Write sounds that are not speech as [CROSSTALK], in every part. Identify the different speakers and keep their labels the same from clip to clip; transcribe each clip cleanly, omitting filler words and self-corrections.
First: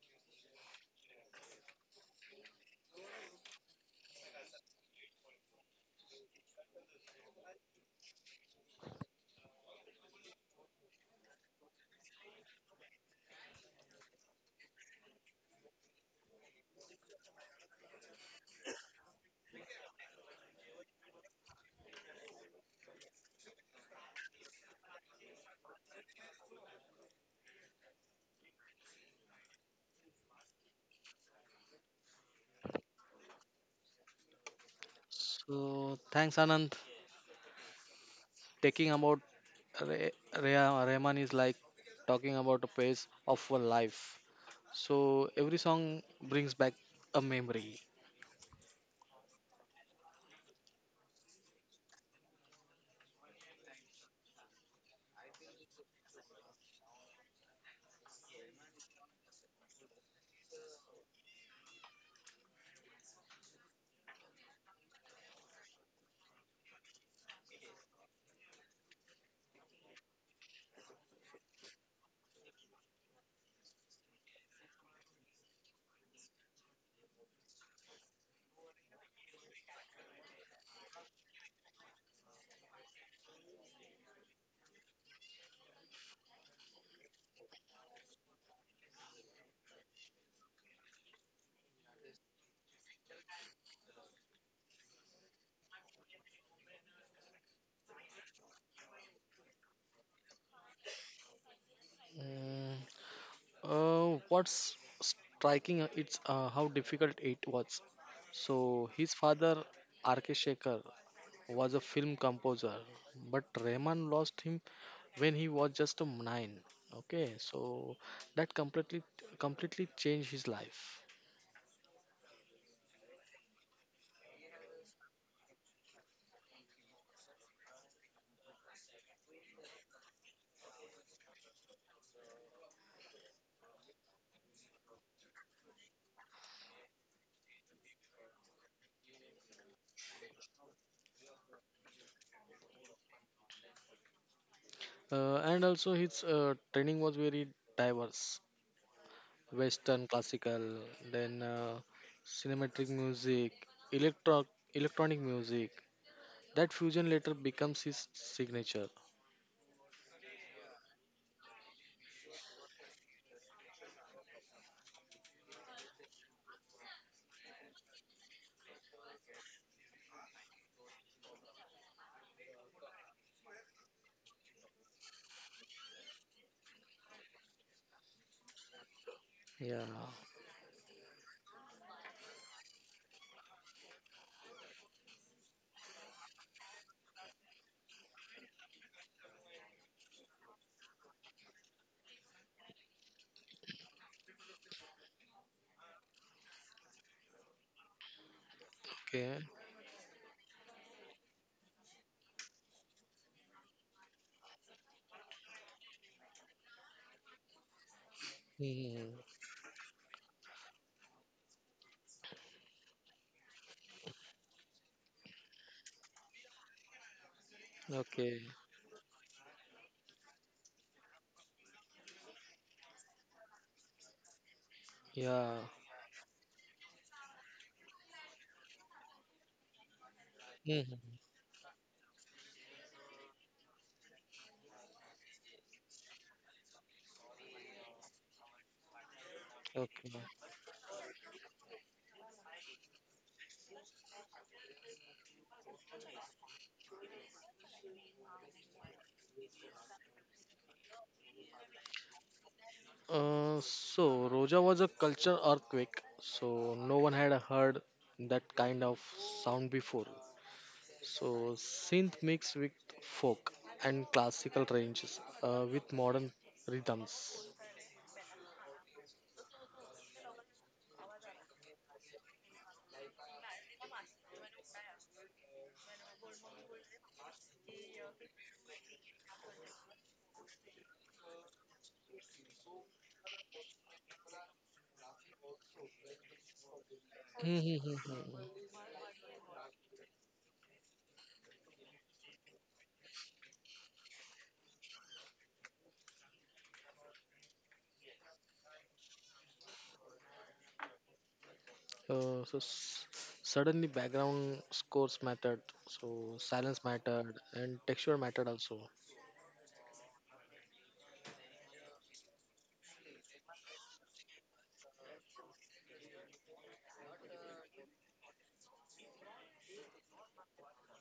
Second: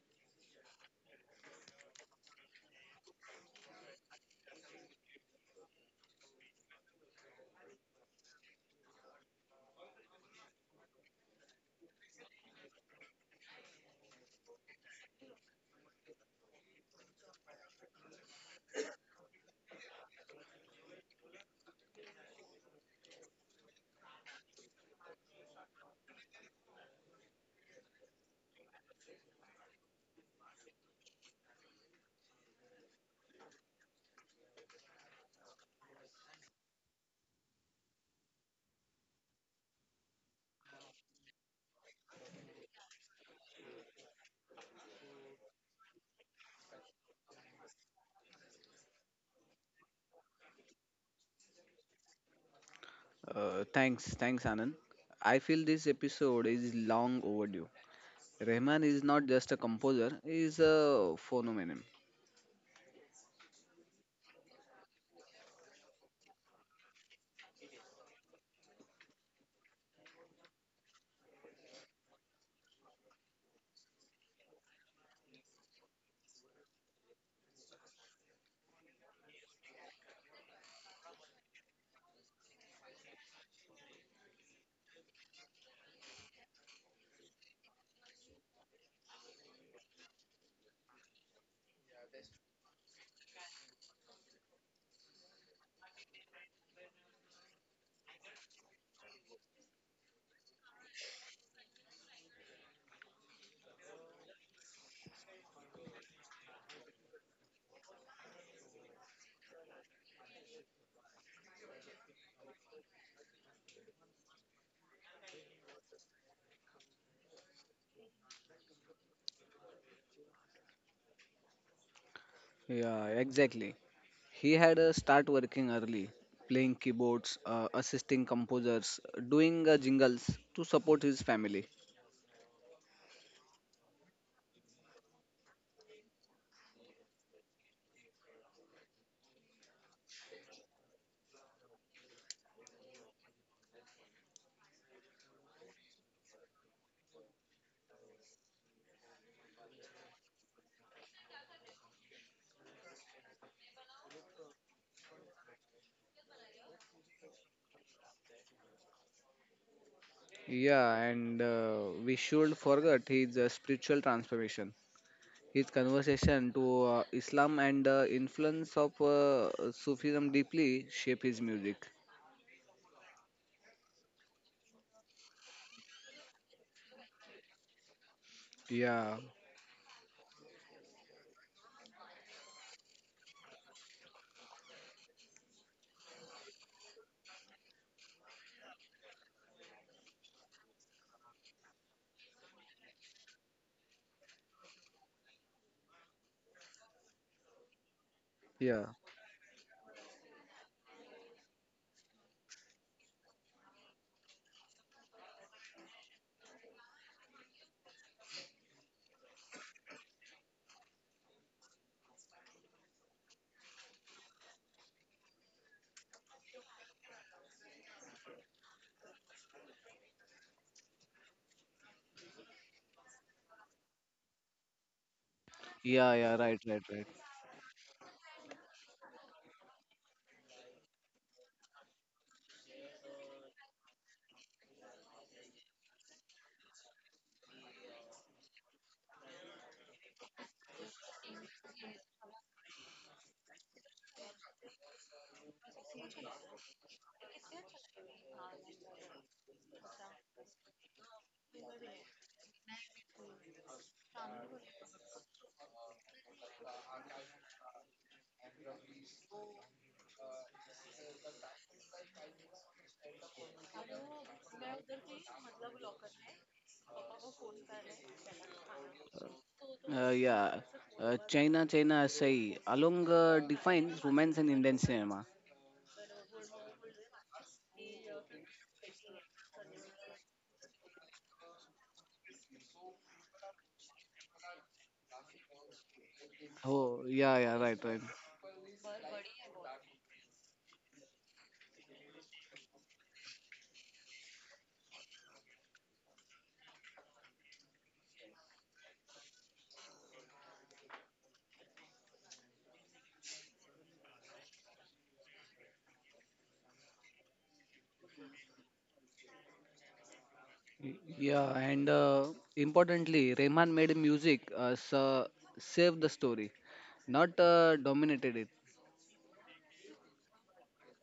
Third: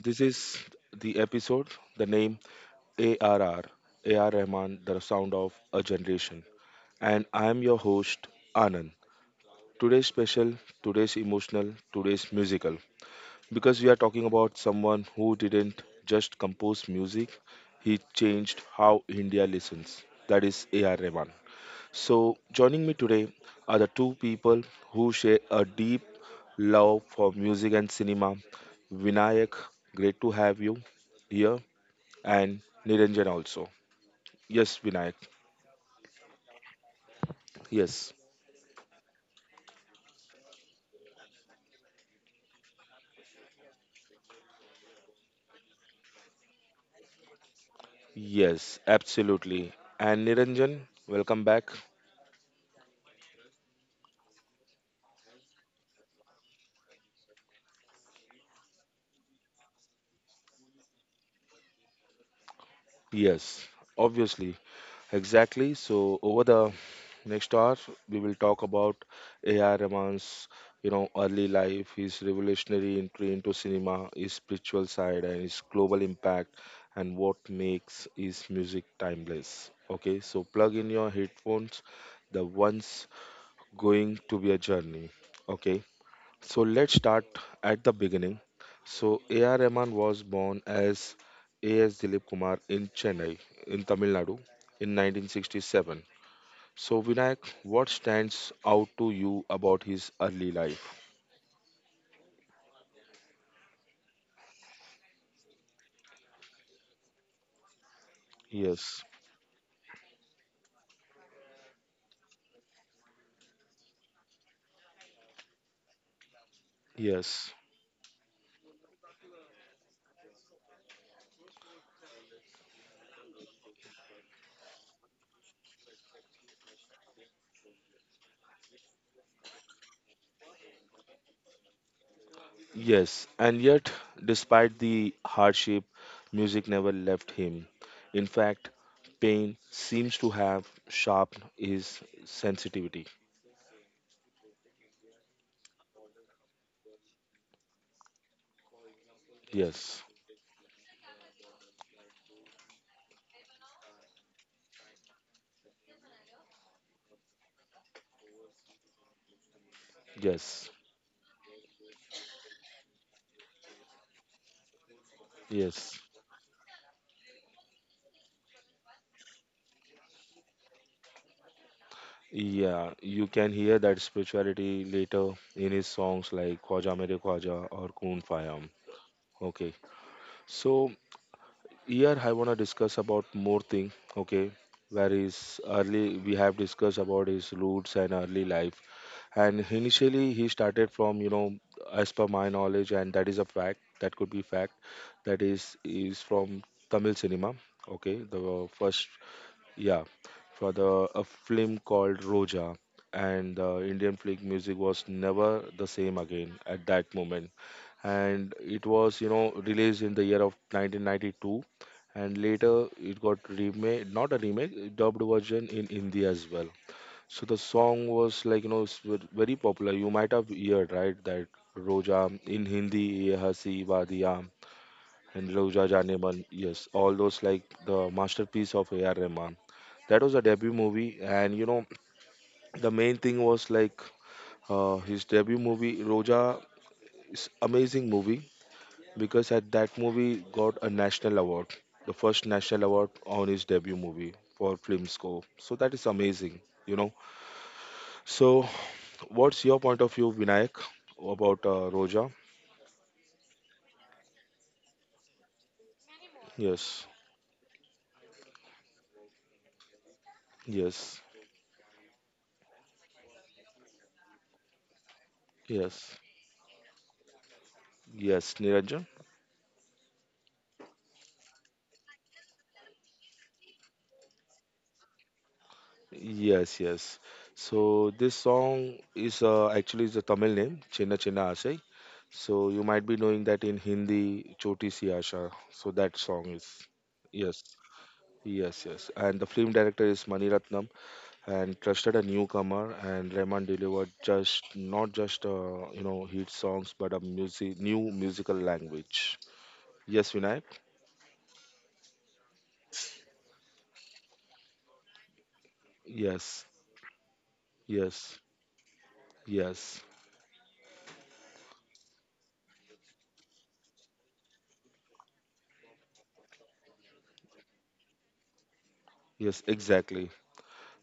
Speaker 1: This is the episode, the name A R R, A R Rahman, the sound of a generation, and I am your host Anand. Today's special, today's emotional, today's musical, because we are talking about someone who didn't just compose music, he changed how India listens. That is AR Rahman. So joining me today are the two people who share a deep love for music and cinema. Vinayak, great to have you here, and Niranjan also. Yes, Vinayak.
Speaker 2: So thanks, Anand.
Speaker 1: Yes,
Speaker 2: Taking about Re- Rehman is like talking about a phase of a life. So every song brings back a memory.
Speaker 1: yes, absolutely. And Niranjan, welcome back.
Speaker 3: Thanks, thanks, Anand. I feel this episode is long overdue. Rahman is not just a composer, he is a phenomenon.
Speaker 1: Yes, obviously. Exactly. So over the next hour, we will talk about A.R. Rahman's, early life, his revolutionary entry into cinema, his spiritual side, and his global impact, and what makes his music timeless. Okay, so plug in your headphones. The one's going to be a journey. Okay. So let's start at the beginning. So A.R. Rahman was born as A.S. Dilip Kumar in Chennai, in Tamil Nadu, in 1967. So Vinayak, what stands out to you about his early life?
Speaker 2: Mm, what's striking? It's how difficult it was. So
Speaker 1: Yes,
Speaker 2: his father, R.K. Shekhar, was a film composer, but Rehman lost him when he was just a 9. Okay,
Speaker 1: yes,
Speaker 2: so that completely changed his life.
Speaker 3: Yeah, exactly. He had a start working early, playing keyboards, assisting composers, doing jingles to support his family.
Speaker 1: yes. And yet, despite the hardship, music never left him. In fact, pain seems to have sharpened his sensitivity.
Speaker 2: And also his training was very diverse, western
Speaker 1: Yes,
Speaker 2: classical, then cinematic music, electro- electronic music. That fusion later becomes his signature.
Speaker 1: yes,
Speaker 3: Yeah, and we should forget his spiritual transformation, his
Speaker 1: yes.
Speaker 3: conversation to Islam and the influence of Sufism deeply shape his music.
Speaker 1: Yeah, you can hear that spirituality later in his songs like Khwaja Mere Khwaja or Koon Fayam.
Speaker 3: Yeah,
Speaker 1: Okay,
Speaker 2: Yeah.
Speaker 1: so here I wanna discuss about more thing. Okay, where his early we have discussed about his roots and early life, and initially he started from as per my knowledge, and that is a fact, that could be fact, that is from Tamil cinema. Okay, the
Speaker 3: yeah.
Speaker 1: first,
Speaker 2: Okay.
Speaker 1: yeah, for the a film called Roja, and the Indian flick music was never the same again at that moment. And it
Speaker 2: Mhm.
Speaker 1: was, released in the year of 1992, and later it got remade, not a remake, dubbed version in Hindi as well. So the song
Speaker 2: Okay.
Speaker 1: was like, very popular. You might have heard, right, that Roja in Hindi, "Ye Hasi Wadiya," and
Speaker 2: Yeah.
Speaker 1: Rauja
Speaker 3: Yeah, yeah,
Speaker 1: Janeman.
Speaker 3: right, right,
Speaker 1: Yes,
Speaker 3: right.
Speaker 1: all those like the masterpiece of A.R. Rahman. That was a debut movie,
Speaker 2: Mhm.
Speaker 1: and the main thing was like his debut movie Roja is amazing movie, because at that
Speaker 2: Okay.
Speaker 1: movie got a national award, the first national award on his debut movie for Filmscore. So that is amazing, you know. So what's your point of view, Vinayak, about Roja?
Speaker 2: So Roja was a culture earthquake. So no
Speaker 1: Yes,
Speaker 2: one had heard that kind of sound before.
Speaker 1: yes,
Speaker 2: So synth mixed with folk and classical ranges with
Speaker 1: yes,
Speaker 2: modern rhythms.
Speaker 1: yes, Niranjan.
Speaker 3: Uh, yeah, China, China, say along defines romance in Indian cinema.
Speaker 1: Yes, yes. So this song is actually is a Tamil name, Chinna Chinna Aasai. So you might be knowing that in Hindi, Choti Si Aasha. So that song is,
Speaker 3: Oh, yeah, yeah,
Speaker 1: yes,
Speaker 3: right,
Speaker 2: Mm-hmm.
Speaker 3: right.
Speaker 1: yes, yes. And the film director is Mani Ratnam, and trusted a newcomer. And Rahman delivered just not just you know hit songs, but a music, new musical language. Yes, Vinayak.
Speaker 2: So suddenly background scores mattered, so
Speaker 1: Yes,
Speaker 2: silence mattered and texture
Speaker 1: yes,
Speaker 2: mattered also.
Speaker 1: yes,
Speaker 3: Yeah, and importantly, Rehman made music so save the story, not dominated it.
Speaker 1: yes. Exactly.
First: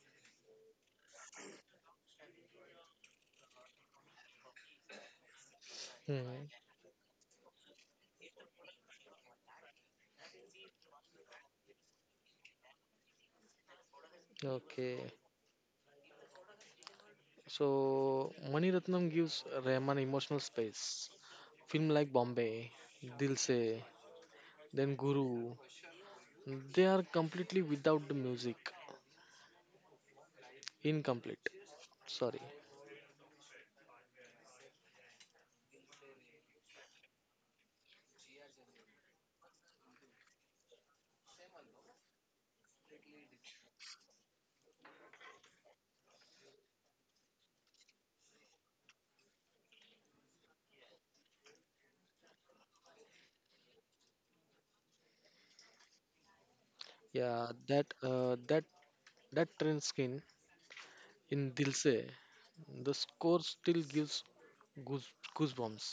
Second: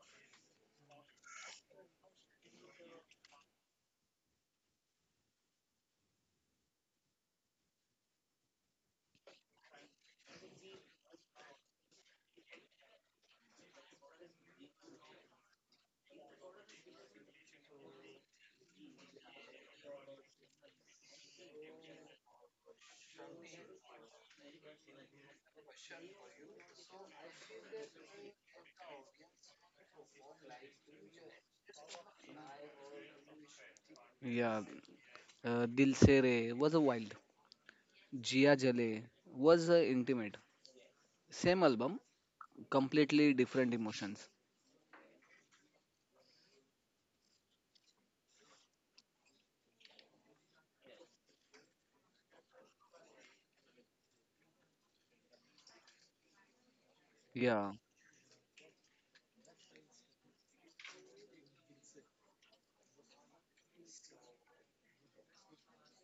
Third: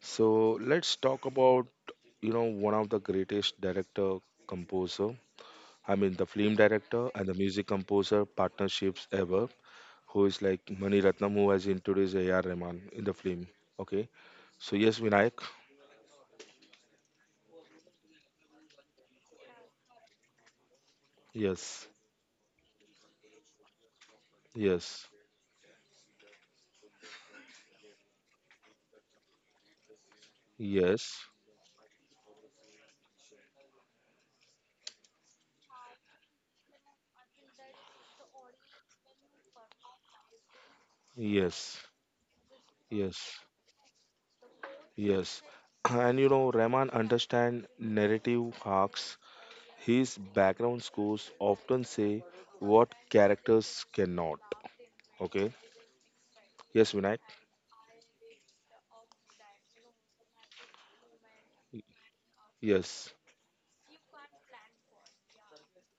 Speaker 1: So let's talk about one of the greatest director composer, I mean the
Speaker 2: Hmm.
Speaker 1: film director and the music composer partnerships ever, who is like Mani Ratnam, who has introduced AR Rahman in the film. Okay, so
Speaker 2: Okay.
Speaker 1: yes, Vinayak.
Speaker 2: So Mani Ratnam gives Rahman emotional space. Film
Speaker 1: Yes,
Speaker 2: like Bombay, Dil Se, then
Speaker 1: yes,
Speaker 2: Guru, they are completely without the music.
Speaker 1: yes,
Speaker 2: Incomplete. Sorry.
Speaker 3: Yeah, Dil Se Re was a wild, Jia Jale was intimate. Same
Speaker 1: yes,
Speaker 3: album, completely
Speaker 1: yes,
Speaker 3: different emotions.
Speaker 1: yes. [CLEARS THROAT] And Rahman understand narrative arcs. His background scores often say what characters cannot. Okay, yes, Vinayak.
Speaker 2: Yeah,
Speaker 3: Yeah,
Speaker 2: that train skin in Dil Se, the
Speaker 1: Yes.
Speaker 2: score still gives goose goosebumps.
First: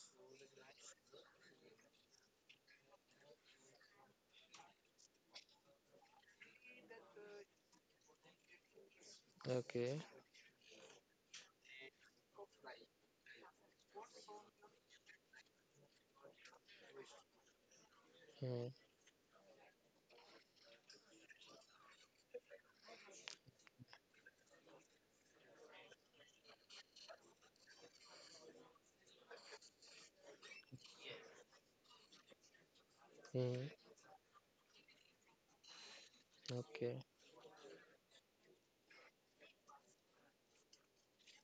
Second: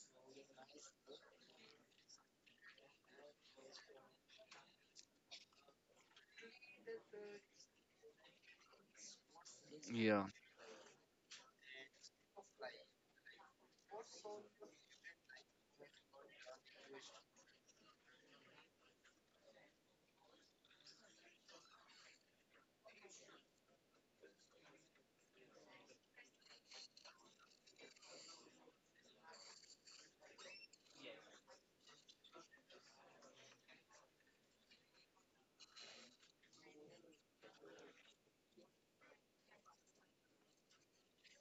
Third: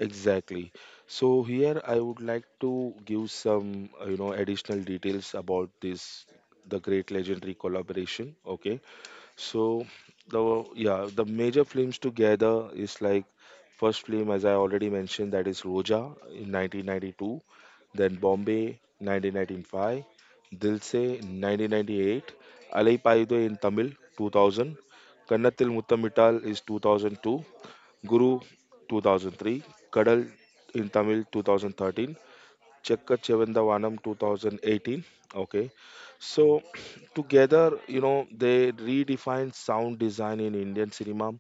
Speaker 1: Exactly. So here I would like to give some, additional details about this, the great legendary collaboration. Okay. So
Speaker 2: Okay.
Speaker 3: yeah,
Speaker 1: the major films together is like, first film, as I already mentioned, that is Roja in 1992, then
Speaker 2: Mm,
Speaker 1: Bombay 1995, Dilse 1998, Alai Payide in Tamil 2000, Kannathil Muttamittal is 2002, Guru 2003, Kadal in Tamil 2013, Chekka
Speaker 2: mm,
Speaker 1: Chevendavanam 2018. Okay, so
Speaker 2: okay.
Speaker 1: [CLEARS THROAT] together, they redefined sound design in Indian cinema,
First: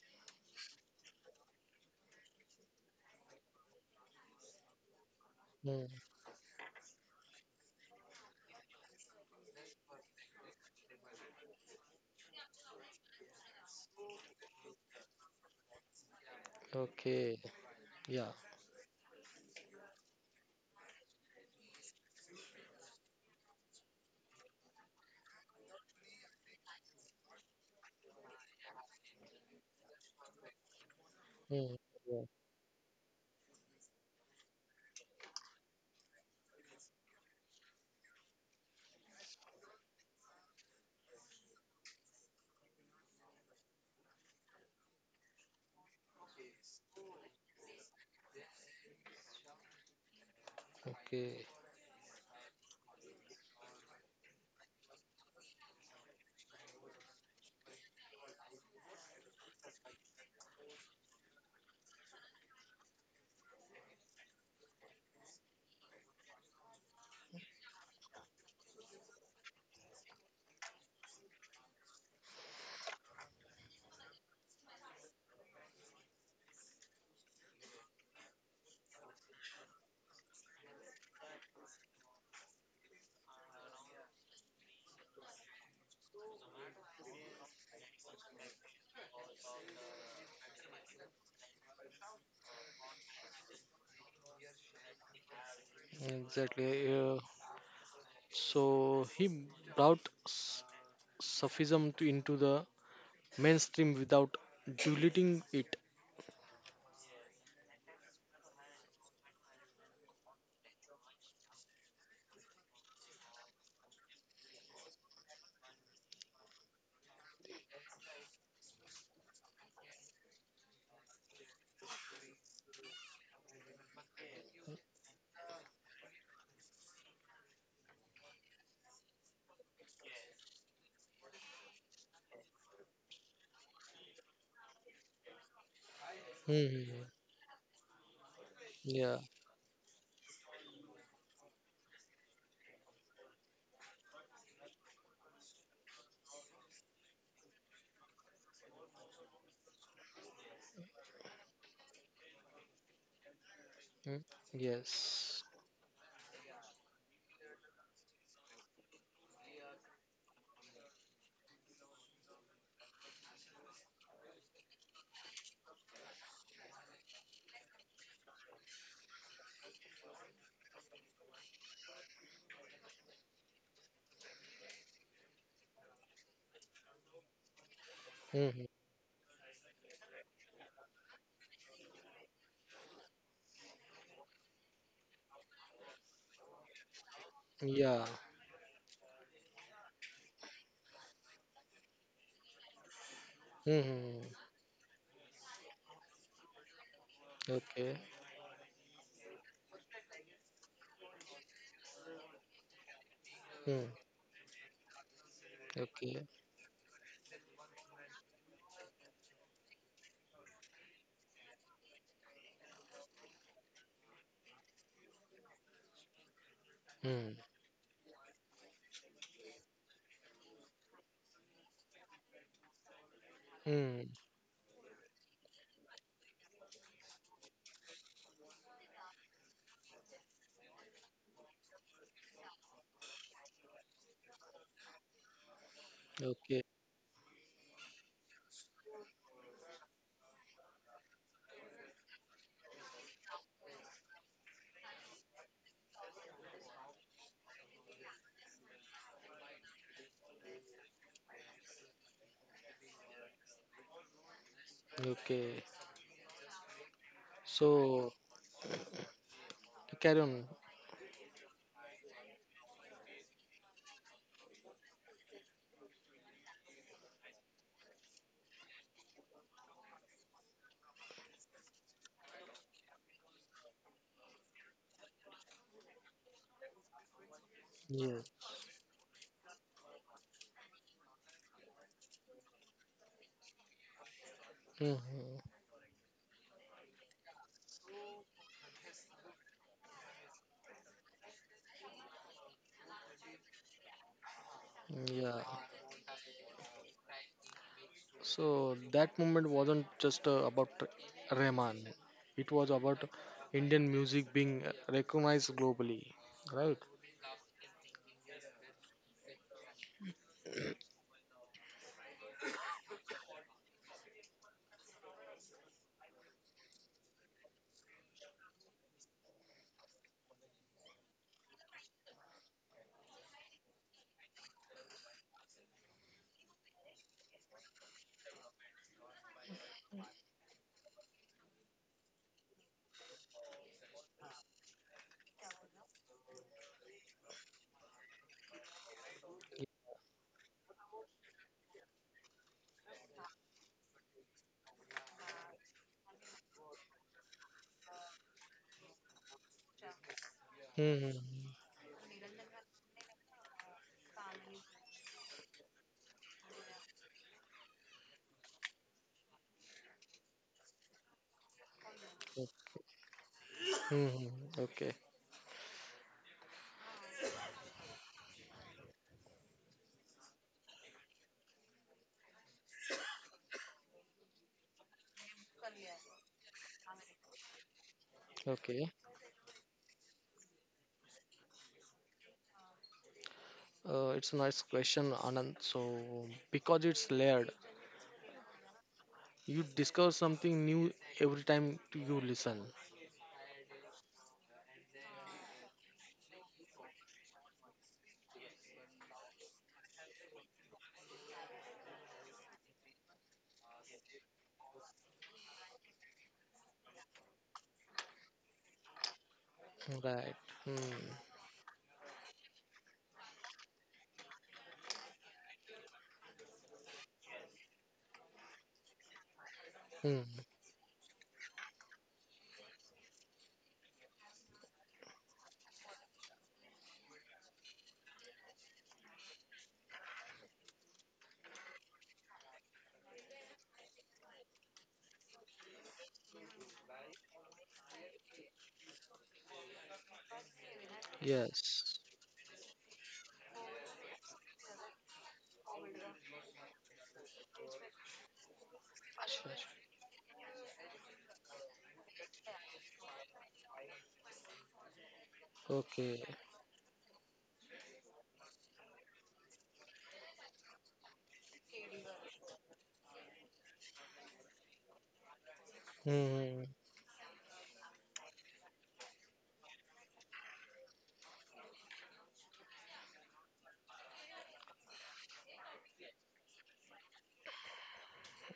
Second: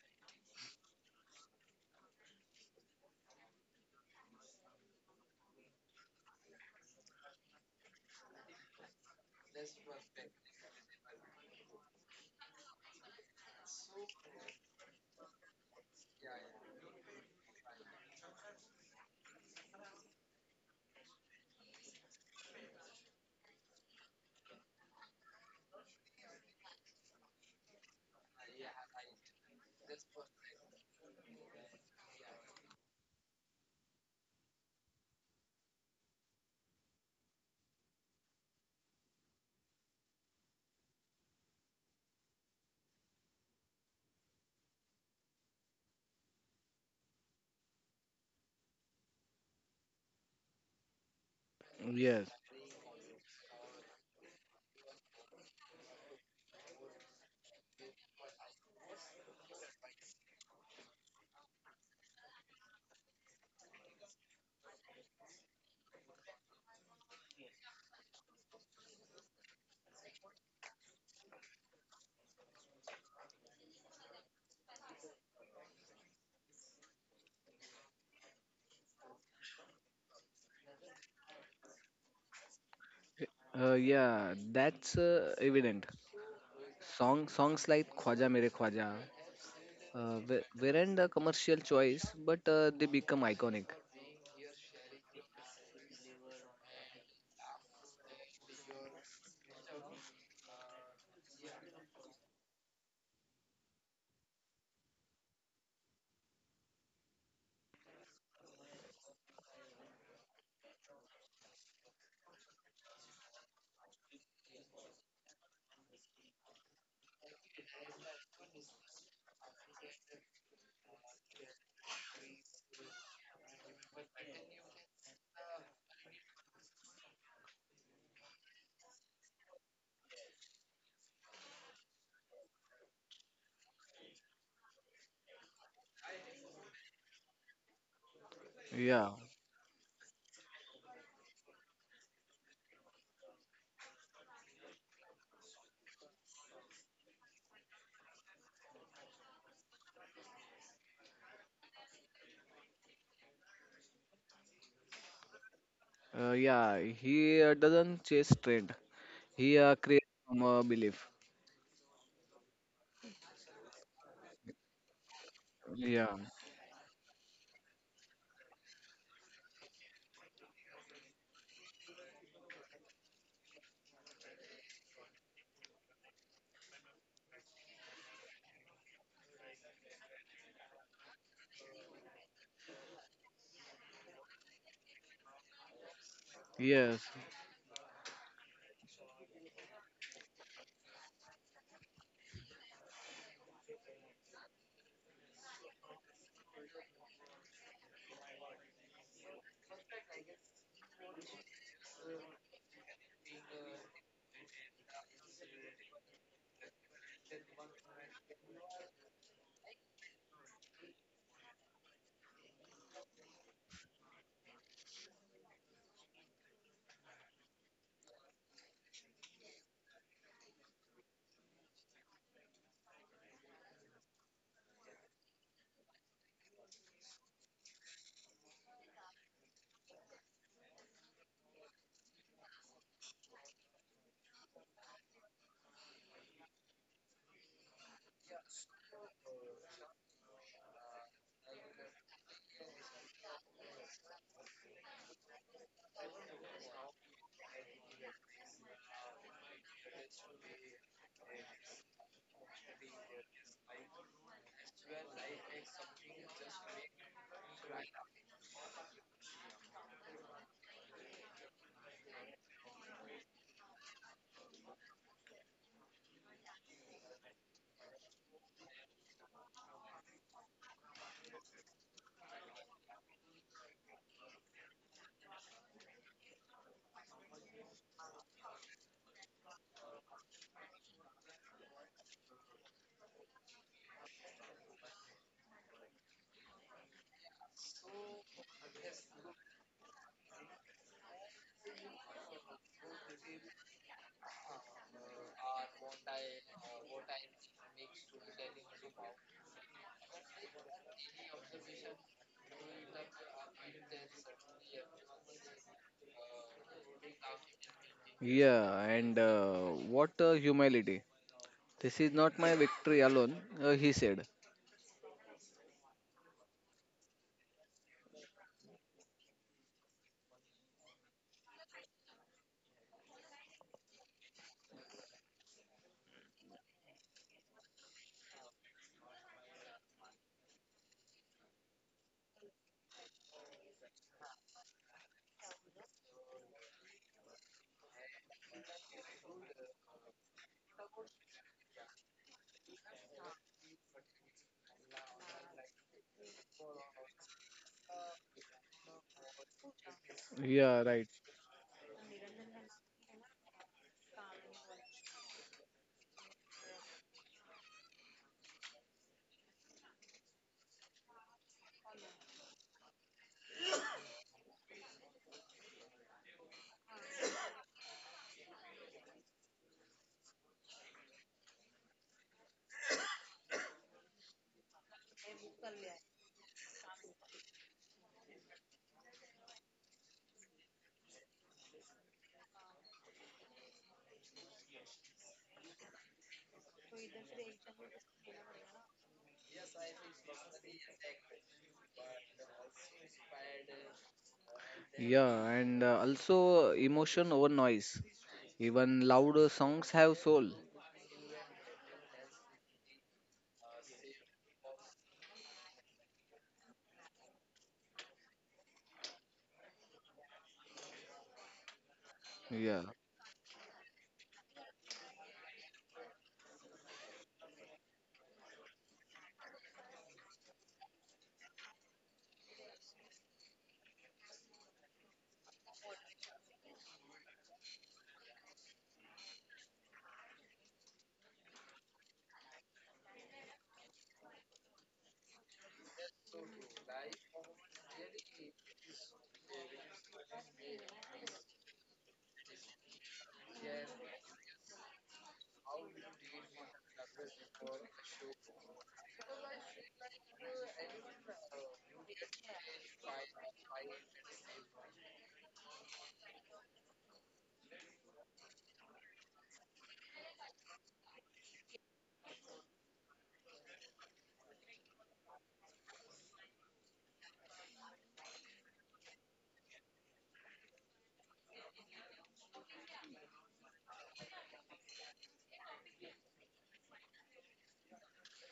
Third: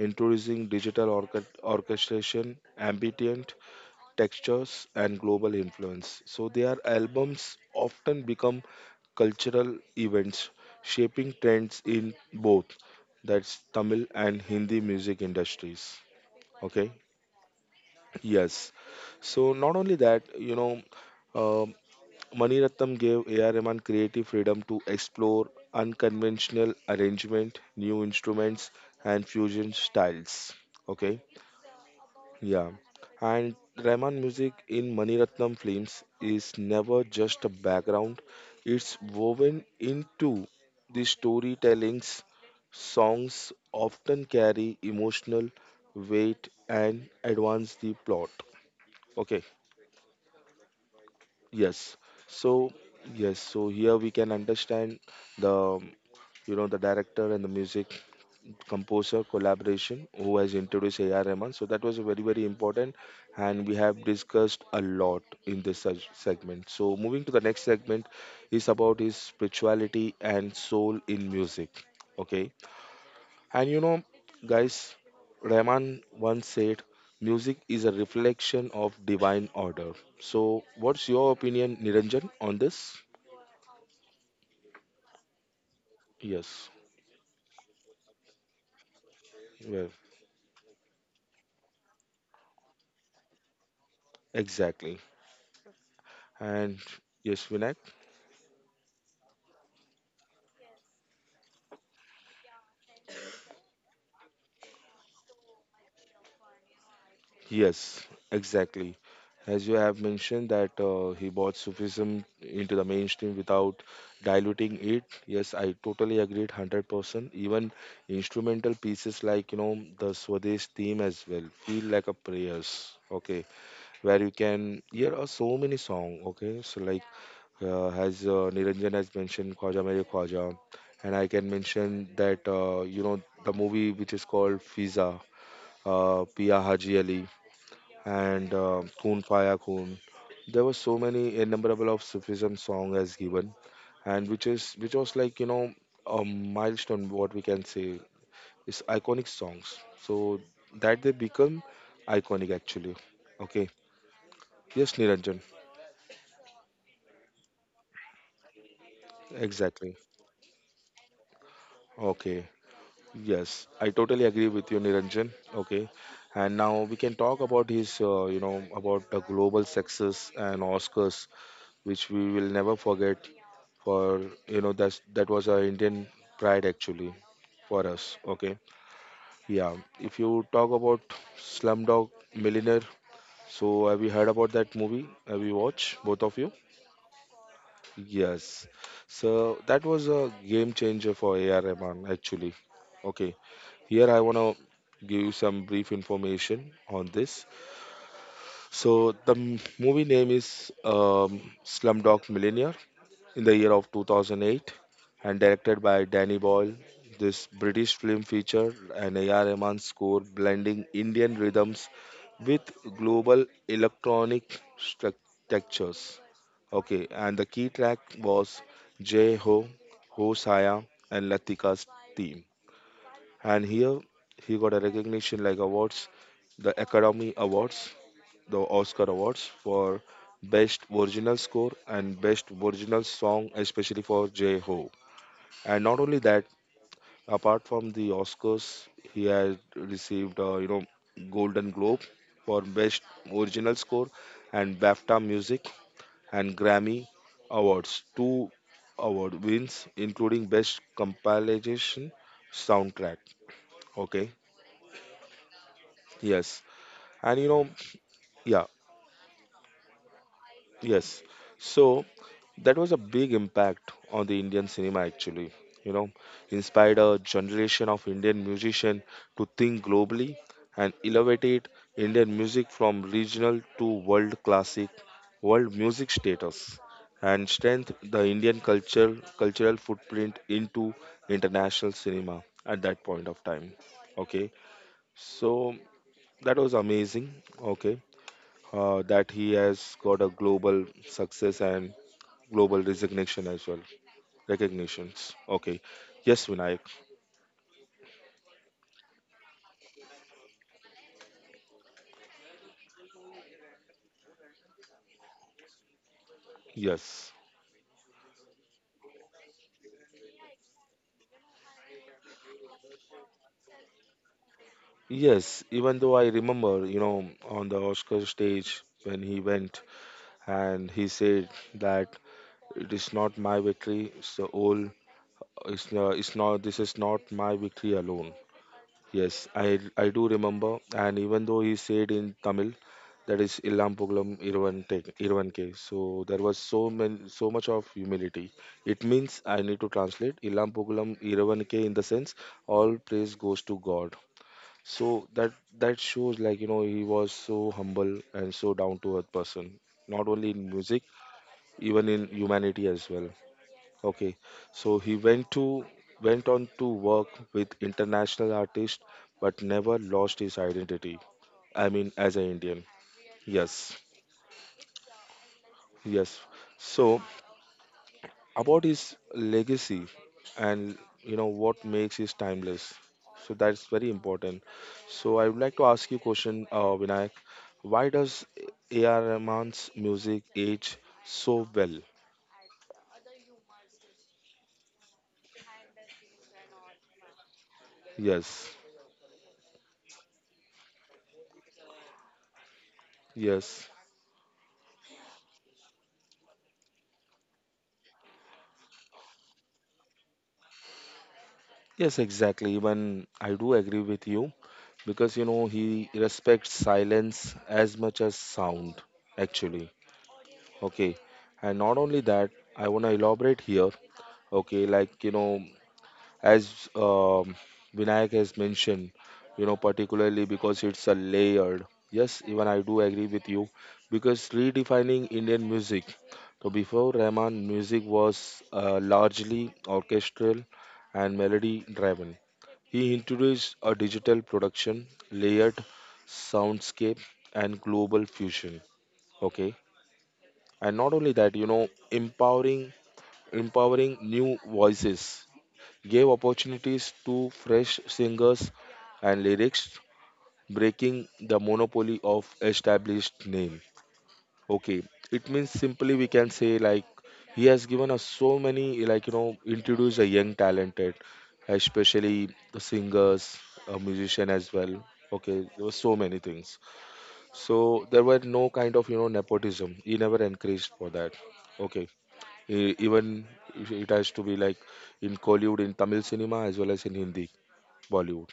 Speaker 1: introducing digital orchestration, ambient textures, and global
Speaker 2: Mm,
Speaker 1: influence. So their albums often become cultural events, shaping trends in both, that's Tamil and Hindi music industries. Okay.
Speaker 2: okay. Yeah.
Speaker 1: Yes. So not only that, um Mani Ratnam gave A.R. Rahman creative freedom to explore unconventional arrangement, new instruments, and fusion styles. Okay,
Speaker 2: Mm, yeah.
Speaker 1: yeah. And Rahman music in Mani Ratnam films is never just a background; it's woven into the storytellings. Songs often carry emotional weight and advance the plot. Okay.
Speaker 2: Okay.
Speaker 1: Yes.
Speaker 3: yes.
Speaker 1: So, yes. So here we can understand the, um, the director and the music composer collaboration who has introduced A.R. Rahman. So that was very, very important, and we have discussed a lot in this segment. So moving to the next segment is about his spirituality and soul in music. Okay. And guys, Rahman once said, music is a reflection of divine order. So, what's your opinion, Niranjan, on this?
Speaker 3: Yeah, that's evident.
Speaker 1: Yes,
Speaker 3: Songs like Khwaja Mere Khwaja
Speaker 1: well,
Speaker 3: weren't a commercial choice, but they become iconic.
Speaker 1: exactly. And
Speaker 2: Exactly. Uh,
Speaker 1: yes, Vinayak?
Speaker 2: so he brought s- Sufism into the mainstream without diluting it.
Speaker 1: Yes, exactly. As you have mentioned, that he brought Sufism into the mainstream without diluting it. Yes, I totally agreed 100%. Even instrumental pieces like, the Swadesh theme as well, feel like a prayers. Okay, where you can hear so many song. Okay, so like, as Niranjan has mentioned, Khwaja Mere Khwaja, and I can mention that, the movie which is called Fiza,
Speaker 2: Hmm.
Speaker 1: Pia
Speaker 2: Hmm.
Speaker 1: Haji
Speaker 2: Hmm.
Speaker 1: Ali, and
Speaker 3: Yeah,
Speaker 2: Yeah.
Speaker 1: Kun Paya Kun. There were so many innumerable of Sufism song as given, and which was like, a milestone. What we can say is iconic songs. So that they become iconic actually. Okay.
Speaker 2: Mm,
Speaker 1: Yes,
Speaker 2: yes.
Speaker 1: Niranjan.
Speaker 3: yeah. He doesn't chase trend. He
Speaker 1: Exactly.
Speaker 3: creates from a belief.
Speaker 1: Okay. Yes, I totally agree with you, Niranjan. Okay.
Speaker 3: Yeah.
Speaker 1: And now we can talk about about the global success and Oscars, which we will never forget. For you know, that's that was our Indian pride actually for us.
Speaker 2: Hmm.
Speaker 1: Okay.
Speaker 2: Hmm.
Speaker 1: Yeah. If you talk about Slumdog Millionaire, so have you heard about that movie? Have you watched, both of you?
Speaker 3: Yes.
Speaker 2: Yeah.
Speaker 1: Yes. So that was a game changer for A.R. Rahman actually. Okay.
Speaker 2: Hmm.
Speaker 1: Here,
Speaker 2: Hmm.
Speaker 1: I
Speaker 2: Hmm.
Speaker 1: want to give you some brief information on this.
Speaker 2: Okay.
Speaker 1: So, the movie name is, Slumdog Millionaire, in the year
Speaker 2: Hmm.
Speaker 1: of 2008, and directed by
Speaker 2: Okay.
Speaker 1: Danny Boyle. This British film featured an AR Rahman score blending Indian rhythms with global electronic textures. Okay,
Speaker 2: Hmm.
Speaker 1: and the key track was Jay Ho, Ho Saya, and Latika's theme. And here
Speaker 2: Hmm.
Speaker 1: he got a recognition like awards, the Academy Awards, the Oscar awards for best original score and best original song, especially for J Ho. And not only that,
Speaker 2: Okay.
Speaker 1: apart from the Oscars, he had received, Golden Globe for best original score, and BAFTA music, and Grammy Awards, two award wins including best compilation soundtrack. Okay,
Speaker 2: Okay.
Speaker 1: yes. And
Speaker 2: So
Speaker 1: yeah,
Speaker 2: carry on.
Speaker 1: yes. So that was a big impact on the Indian cinema actually. You know, inspired a generation of Indian musicians to think globally, and elevated Indian music from regional to world classic, world music status, and strengthened
Speaker 2: Yeah.
Speaker 1: the Indian culture cultural footprint into international cinema at that point of time. Okay,
Speaker 2: Hmm.
Speaker 1: so that was amazing. Okay, that he has got a global success and global resignation as well. Recognitions.
Speaker 2: Yeah.
Speaker 1: Okay. Yes, Vinayak.
Speaker 2: So that moment wasn't just about Rahman. It was about Indian music being recognized globally, right?
Speaker 1: Yes.
Speaker 3: Yeah. And what humility! This is not my victory alone. He said.
Speaker 1: Yes. Even though I remember, on the Oscar stage, when he went and he said that it is not my victory, it's the whole, it's not, this is not my victory alone. Yes, I do remember, and even though he said in Tamil, that is Illam Pugalam Iruvan Iruvan K. So there was so many, so much of humility. It means I need to translate Illam Pugalam Iruvan K, in the sense, all praise goes to God. So that shows like, he was so humble and so down to earth person. Not only in
Speaker 3: Yeah.
Speaker 1: music,
Speaker 3: Right.
Speaker 2: Mm-hmm.
Speaker 1: even in humanity as well. Okay, so he went on to work with international artists, but never lost his identity. I mean, as an Indian. Yes,
Speaker 2: Mm-hmm. Okay.
Speaker 1: yes. So about his legacy, and what makes his timeless. So that's very important. So I would like to ask you a question, Vinayak. Why does
Speaker 2: Okay.
Speaker 1: A.R. Rahman's music age so well?
Speaker 2: It's a nice question, Anand. So because it's layered,
Speaker 1: Yes,
Speaker 2: you discover something new every time you listen.
Speaker 1: yes,
Speaker 3: Yeah. And also emotion over noise. Even loud songs have soul.
Speaker 1: yes, exactly. Even I do agree with you, because he respects silence as much as sound actually.
Speaker 2: Right. Hmm.
Speaker 1: Okay, and not only that,
Speaker 3: Yeah.
Speaker 1: I want to elaborate here. Okay, like, as, um, Vinayak has mentioned,
Speaker 2: Hmm.
Speaker 1: particularly because it's a layered. Yes, even I do agree with you, because redefining Indian music, so before Rahman, music was, largely orchestral and melody driven. He introduced a digital production, layered soundscape, and global fusion. Okay, and not only that,
Speaker 2: Yes.
Speaker 1: empowering new voices, gave opportunities to fresh singers and lyrics, breaking the monopoly of established name. Okay, it means simply
Speaker 2: Okay.
Speaker 1: we can say, like, he has given us so many, like, introduce a young talented, especially the singers, a musician as well. Okay, there were so many
Speaker 2: Hmm.
Speaker 1: things. So there were no kind of, nepotism. He never encouraged for that. Okay, even it has to be like in Kollywood, in Tamil cinema as well as in Hindi Bollywood.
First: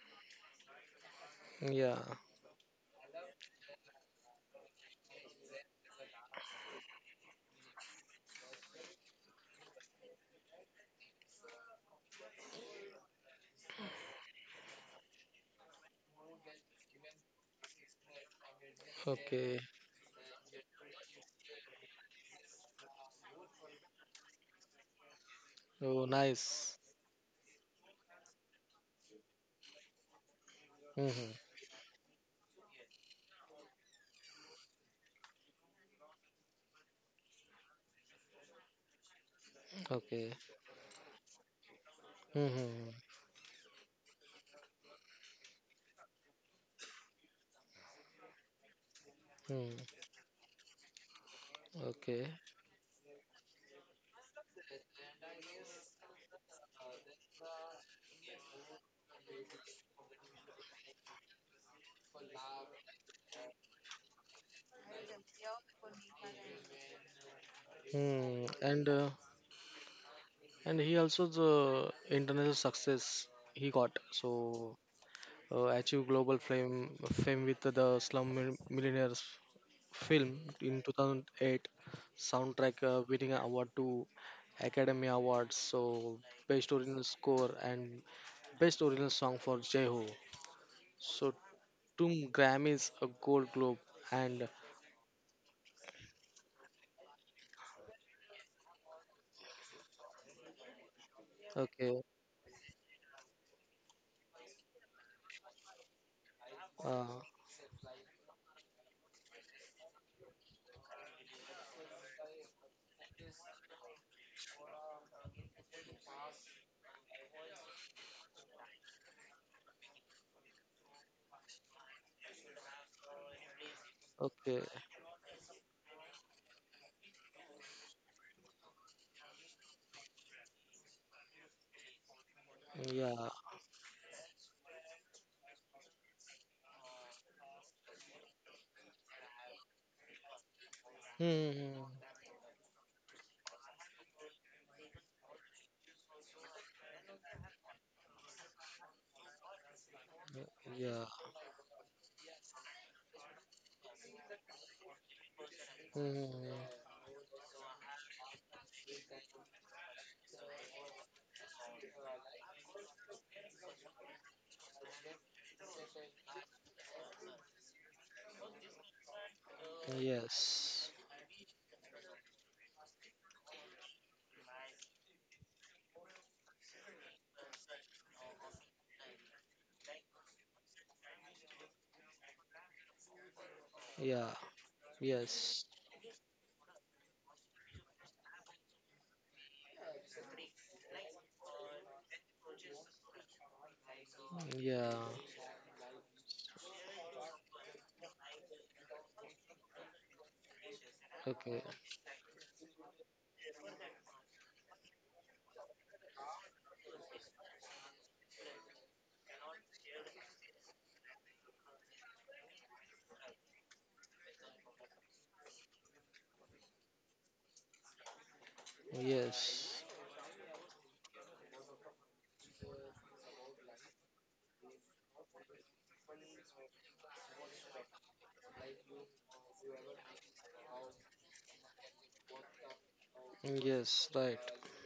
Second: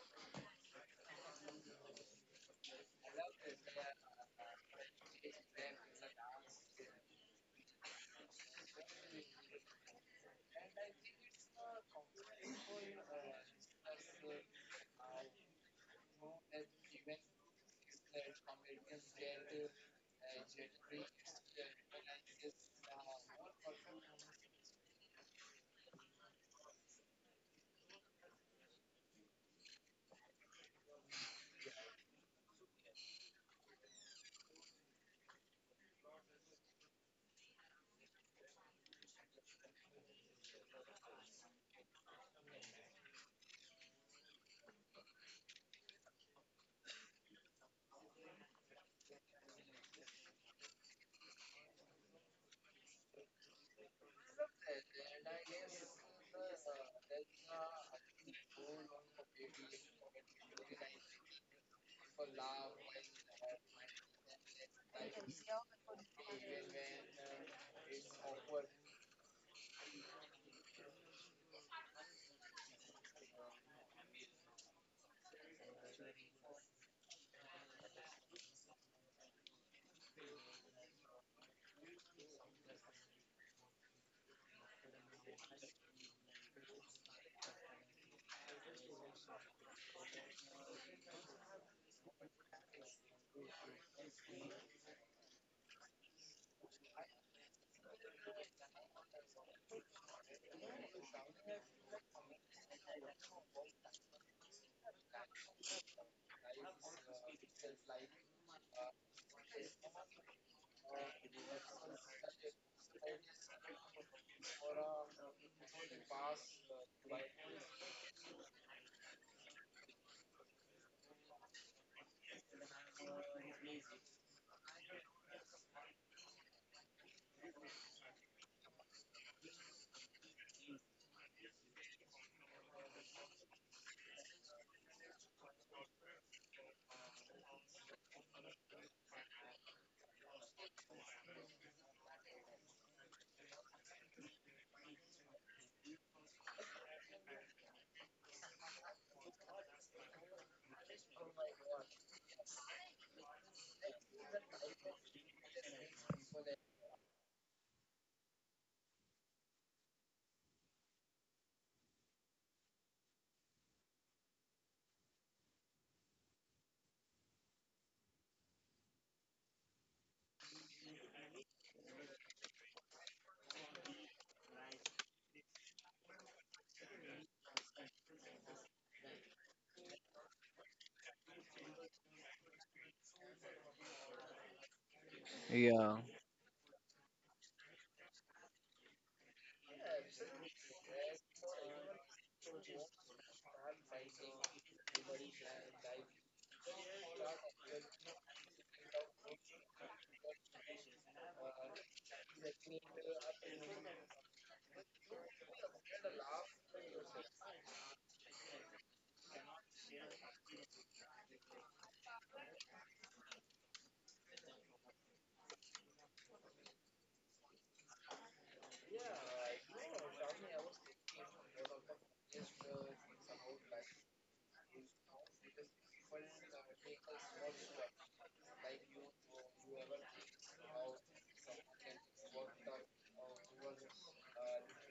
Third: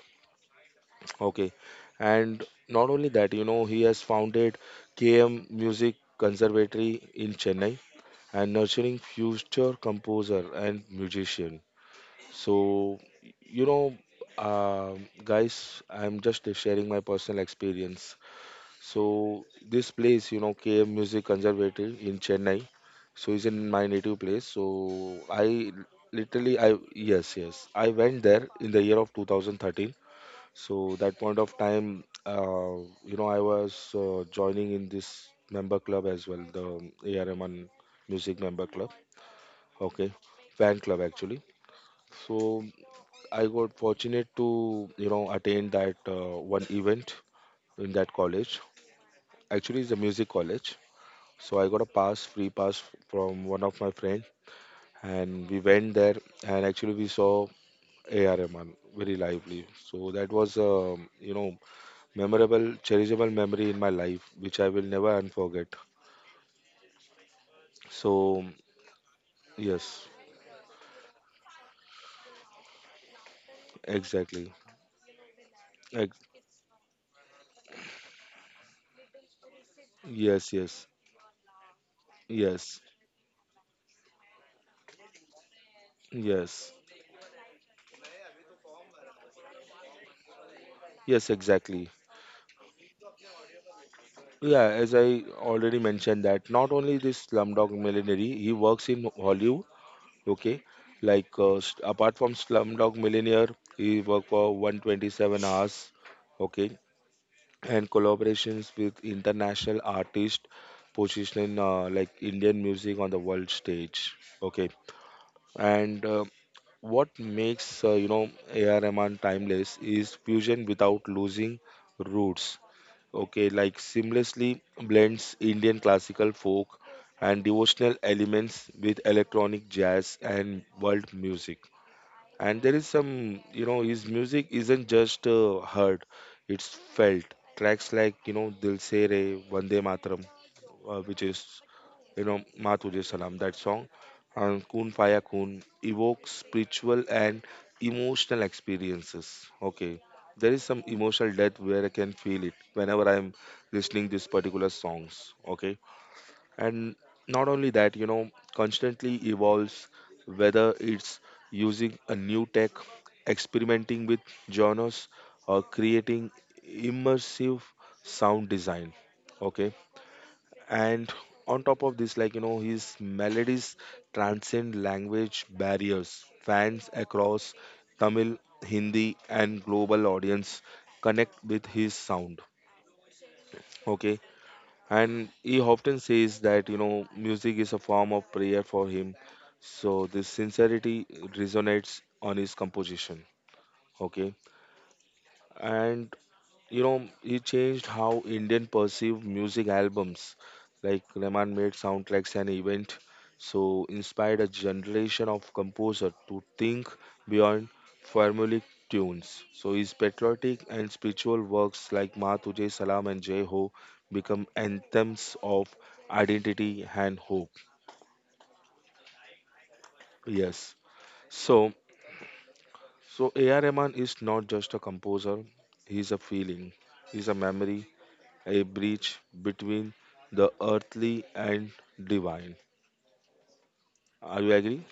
Speaker 1: Okay.
Speaker 2: Yeah.
Speaker 1: And not only that, he has founded KM Music Conservatory in Chennai and nurturing future composer and musician. So, you know, guys, I'm just sharing my personal experience. So,
Speaker 2: Okay.
Speaker 1: this place, KM Music Conservatory in Chennai. So, it's in my native place. So, I
Speaker 2: Oh,
Speaker 1: literally, I
Speaker 2: nice.
Speaker 1: yes, yes, I went there in the year of 2013. So that
Speaker 2: Hmm.
Speaker 1: point of time, I was joining in this member club as well, the ARMN Music Member Club. Okay,
Speaker 2: Okay.
Speaker 1: fan club actually. So
Speaker 2: Hmm.
Speaker 1: I got fortunate to attend that one event in that college.
Speaker 2: Hmm.
Speaker 1: Actually, it's a music college. So I got a
Speaker 2: Okay.
Speaker 1: free pass from one of my friend, and we went there. And actually, we saw ARMN very lively. So that was memorable, cherishable memory in my life, which I will never unforget. So,
Speaker 2: Hmm. And uh,
Speaker 1: yes,
Speaker 2: and he also the international success he got. So
Speaker 1: exactly.
Speaker 2: uh, achieved
Speaker 1: Ex-
Speaker 2: global fame with the Millionaires film
Speaker 1: yes, yes,
Speaker 2: in 2008.
Speaker 1: yes,
Speaker 2: Soundtrack winning an award to Academy Awards, so
Speaker 1: yes,
Speaker 2: best original score and best original song for Jehu.
Speaker 1: yes,
Speaker 2: So
Speaker 1: exactly.
Speaker 2: two Grammys, a Gold Globe, and
Speaker 1: Yeah, as I already mentioned that not only this Slumdog Millionaire, he works in Hollywood. Okay, like
Speaker 2: okay,
Speaker 1: apart from Slumdog Millionaire, he worked for 127 hours. Okay,
Speaker 2: uh,
Speaker 1: and collaborations with international artists, positioning like Indian music on the world stage. Okay, and what makes AR Rahman timeless is fusion without losing roots. Okay, like seamlessly
Speaker 2: okay,
Speaker 1: blends Indian classical folk and devotional elements with electronic jazz and world music. And there is
Speaker 2: yeah,
Speaker 1: some his music isn't just heard, it's felt. Tracks like dil se re, vande mataram, which is
Speaker 2: hmm,
Speaker 1: you know ma tujhe salam that song, and kun faya kun evokes spiritual and emotional experiences. Okay, there is some
Speaker 2: yeah,
Speaker 1: emotional depth where I can feel it whenever I'm listening these particular songs. Okay.
Speaker 2: hmm,
Speaker 1: And not only that, constantly evolves whether it's using a new tech, experimenting with genres, or creating immersive sound design. Okay.
Speaker 2: yes,
Speaker 1: And on top of this, like his melodies transcend language barriers. Fans across Tamil, Hindi, and global audience connect with his sound. Okay.
Speaker 2: yeah,
Speaker 1: And he
Speaker 2: yes,
Speaker 3: Yeah.
Speaker 1: often says that music is a form of prayer for him, so this sincerity resonates on his composition. Okay.
Speaker 2: yeah,
Speaker 1: And he changed how Indian perceive music albums. Like Rahman
Speaker 2: okay.
Speaker 1: made soundtracks an event. So inspired a generation of composer to think beyond formulaic tunes. So his patriotic and spiritual works like ma tujhe salam and jai ho become anthems of identity and hope.
Speaker 2: Yes,
Speaker 1: Yes. So so AR Rahman is not just a composer, he's a feeling, he's a memory, a bridge between the earthly and divine.
Speaker 2: yes,
Speaker 1: Are
Speaker 2: right.
Speaker 1: you agree?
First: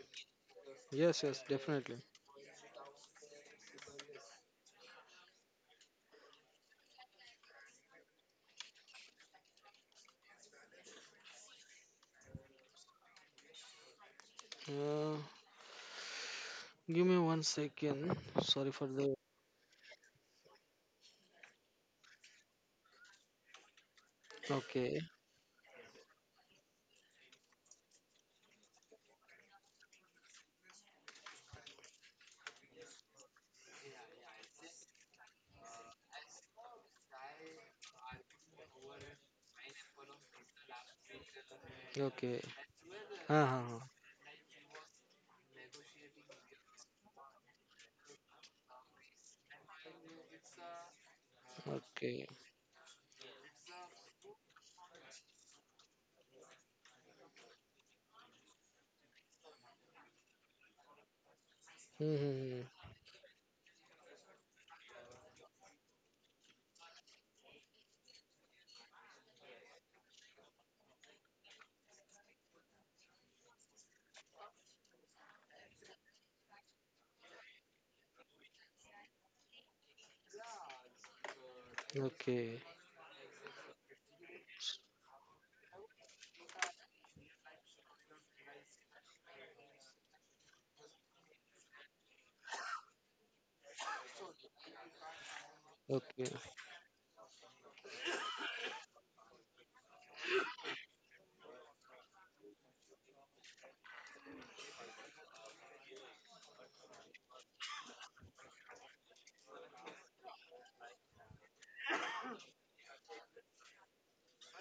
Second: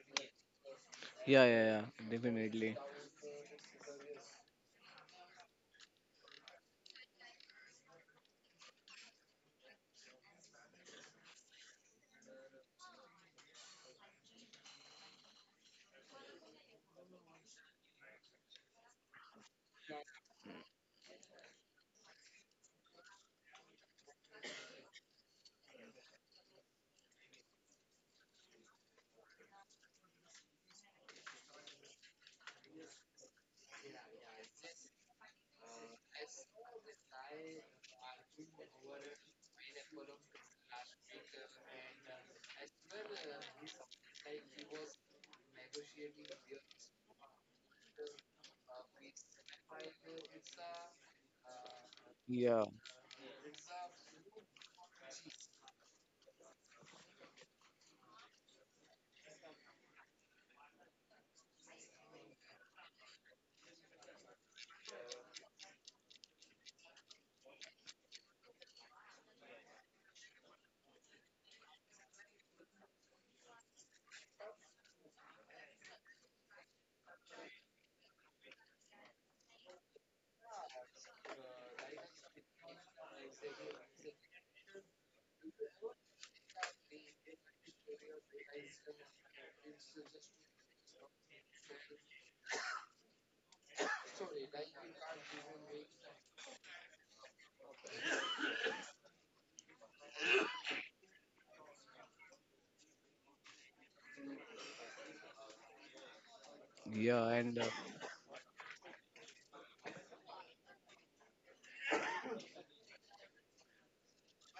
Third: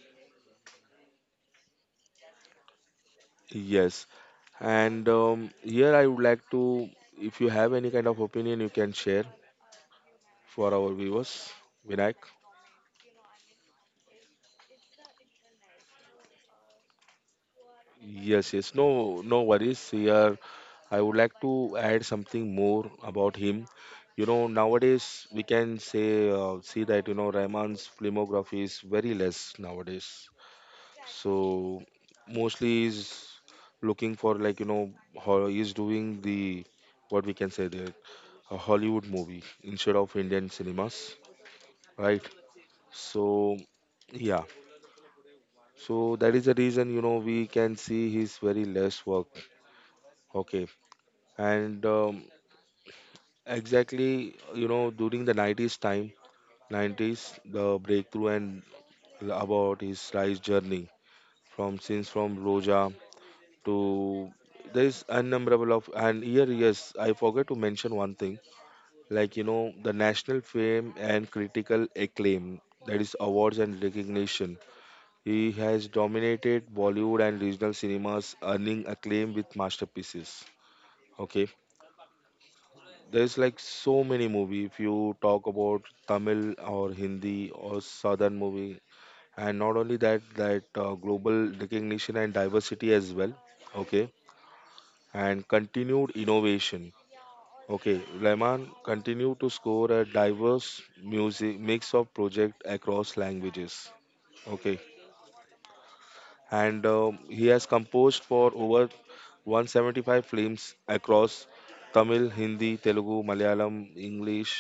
Speaker 2: Yes, yes,
Speaker 3: Yeah. Yeah. Yeah.
Speaker 2: definitely.
Speaker 3: Definitely.
Speaker 1: Yes. And here I would like to, if you have any kind of opinion, you can share for our viewers. Vinayak.
Speaker 2: Uh, give me one second.
Speaker 1: Yes,
Speaker 2: Sorry
Speaker 1: yes. No,
Speaker 2: for the.
Speaker 1: no worries. Here I would like to add something more about him. You know,
Speaker 2: Okay,
Speaker 1: nowadays we can say see that Rahman's filmography is very less nowadays. So mostly is looking for like how he's doing the, what we can say, that a Hollywood movie instead of Indian cinemas, right?
Speaker 2: okay.
Speaker 1: So
Speaker 2: Ah, ah,
Speaker 1: yeah, so that is the reason we can see his very less work. Okay,
Speaker 2: ah.
Speaker 1: and
Speaker 2: Okay.
Speaker 3: Yeah,
Speaker 1: exactly during the 90s time, 90s the breakthrough and about his rise journey from since from Roja
Speaker 2: Mm-hmm.
Speaker 1: to, there is unnumberable of. And here yes I forgot to mention one thing, like the national fame and critical acclaim, that is awards and recognition. He has dominated Bollywood and regional cinemas earning acclaim with masterpieces. Okay,
Speaker 2: Okay,
Speaker 1: there's like so many movie if you talk about Tamil or Hindi or southern movie. And not only that, that global recognition and diversity as well. Okay, and continued
Speaker 2: okay.
Speaker 1: innovation. Okay, Rahman continued to score a diverse music mix of projects across languages. Okay, and
Speaker 3: yeah,
Speaker 1: he
Speaker 3: and
Speaker 1: has composed for over 175 films across Tamil, Hindi, Telugu, Malayalam, English,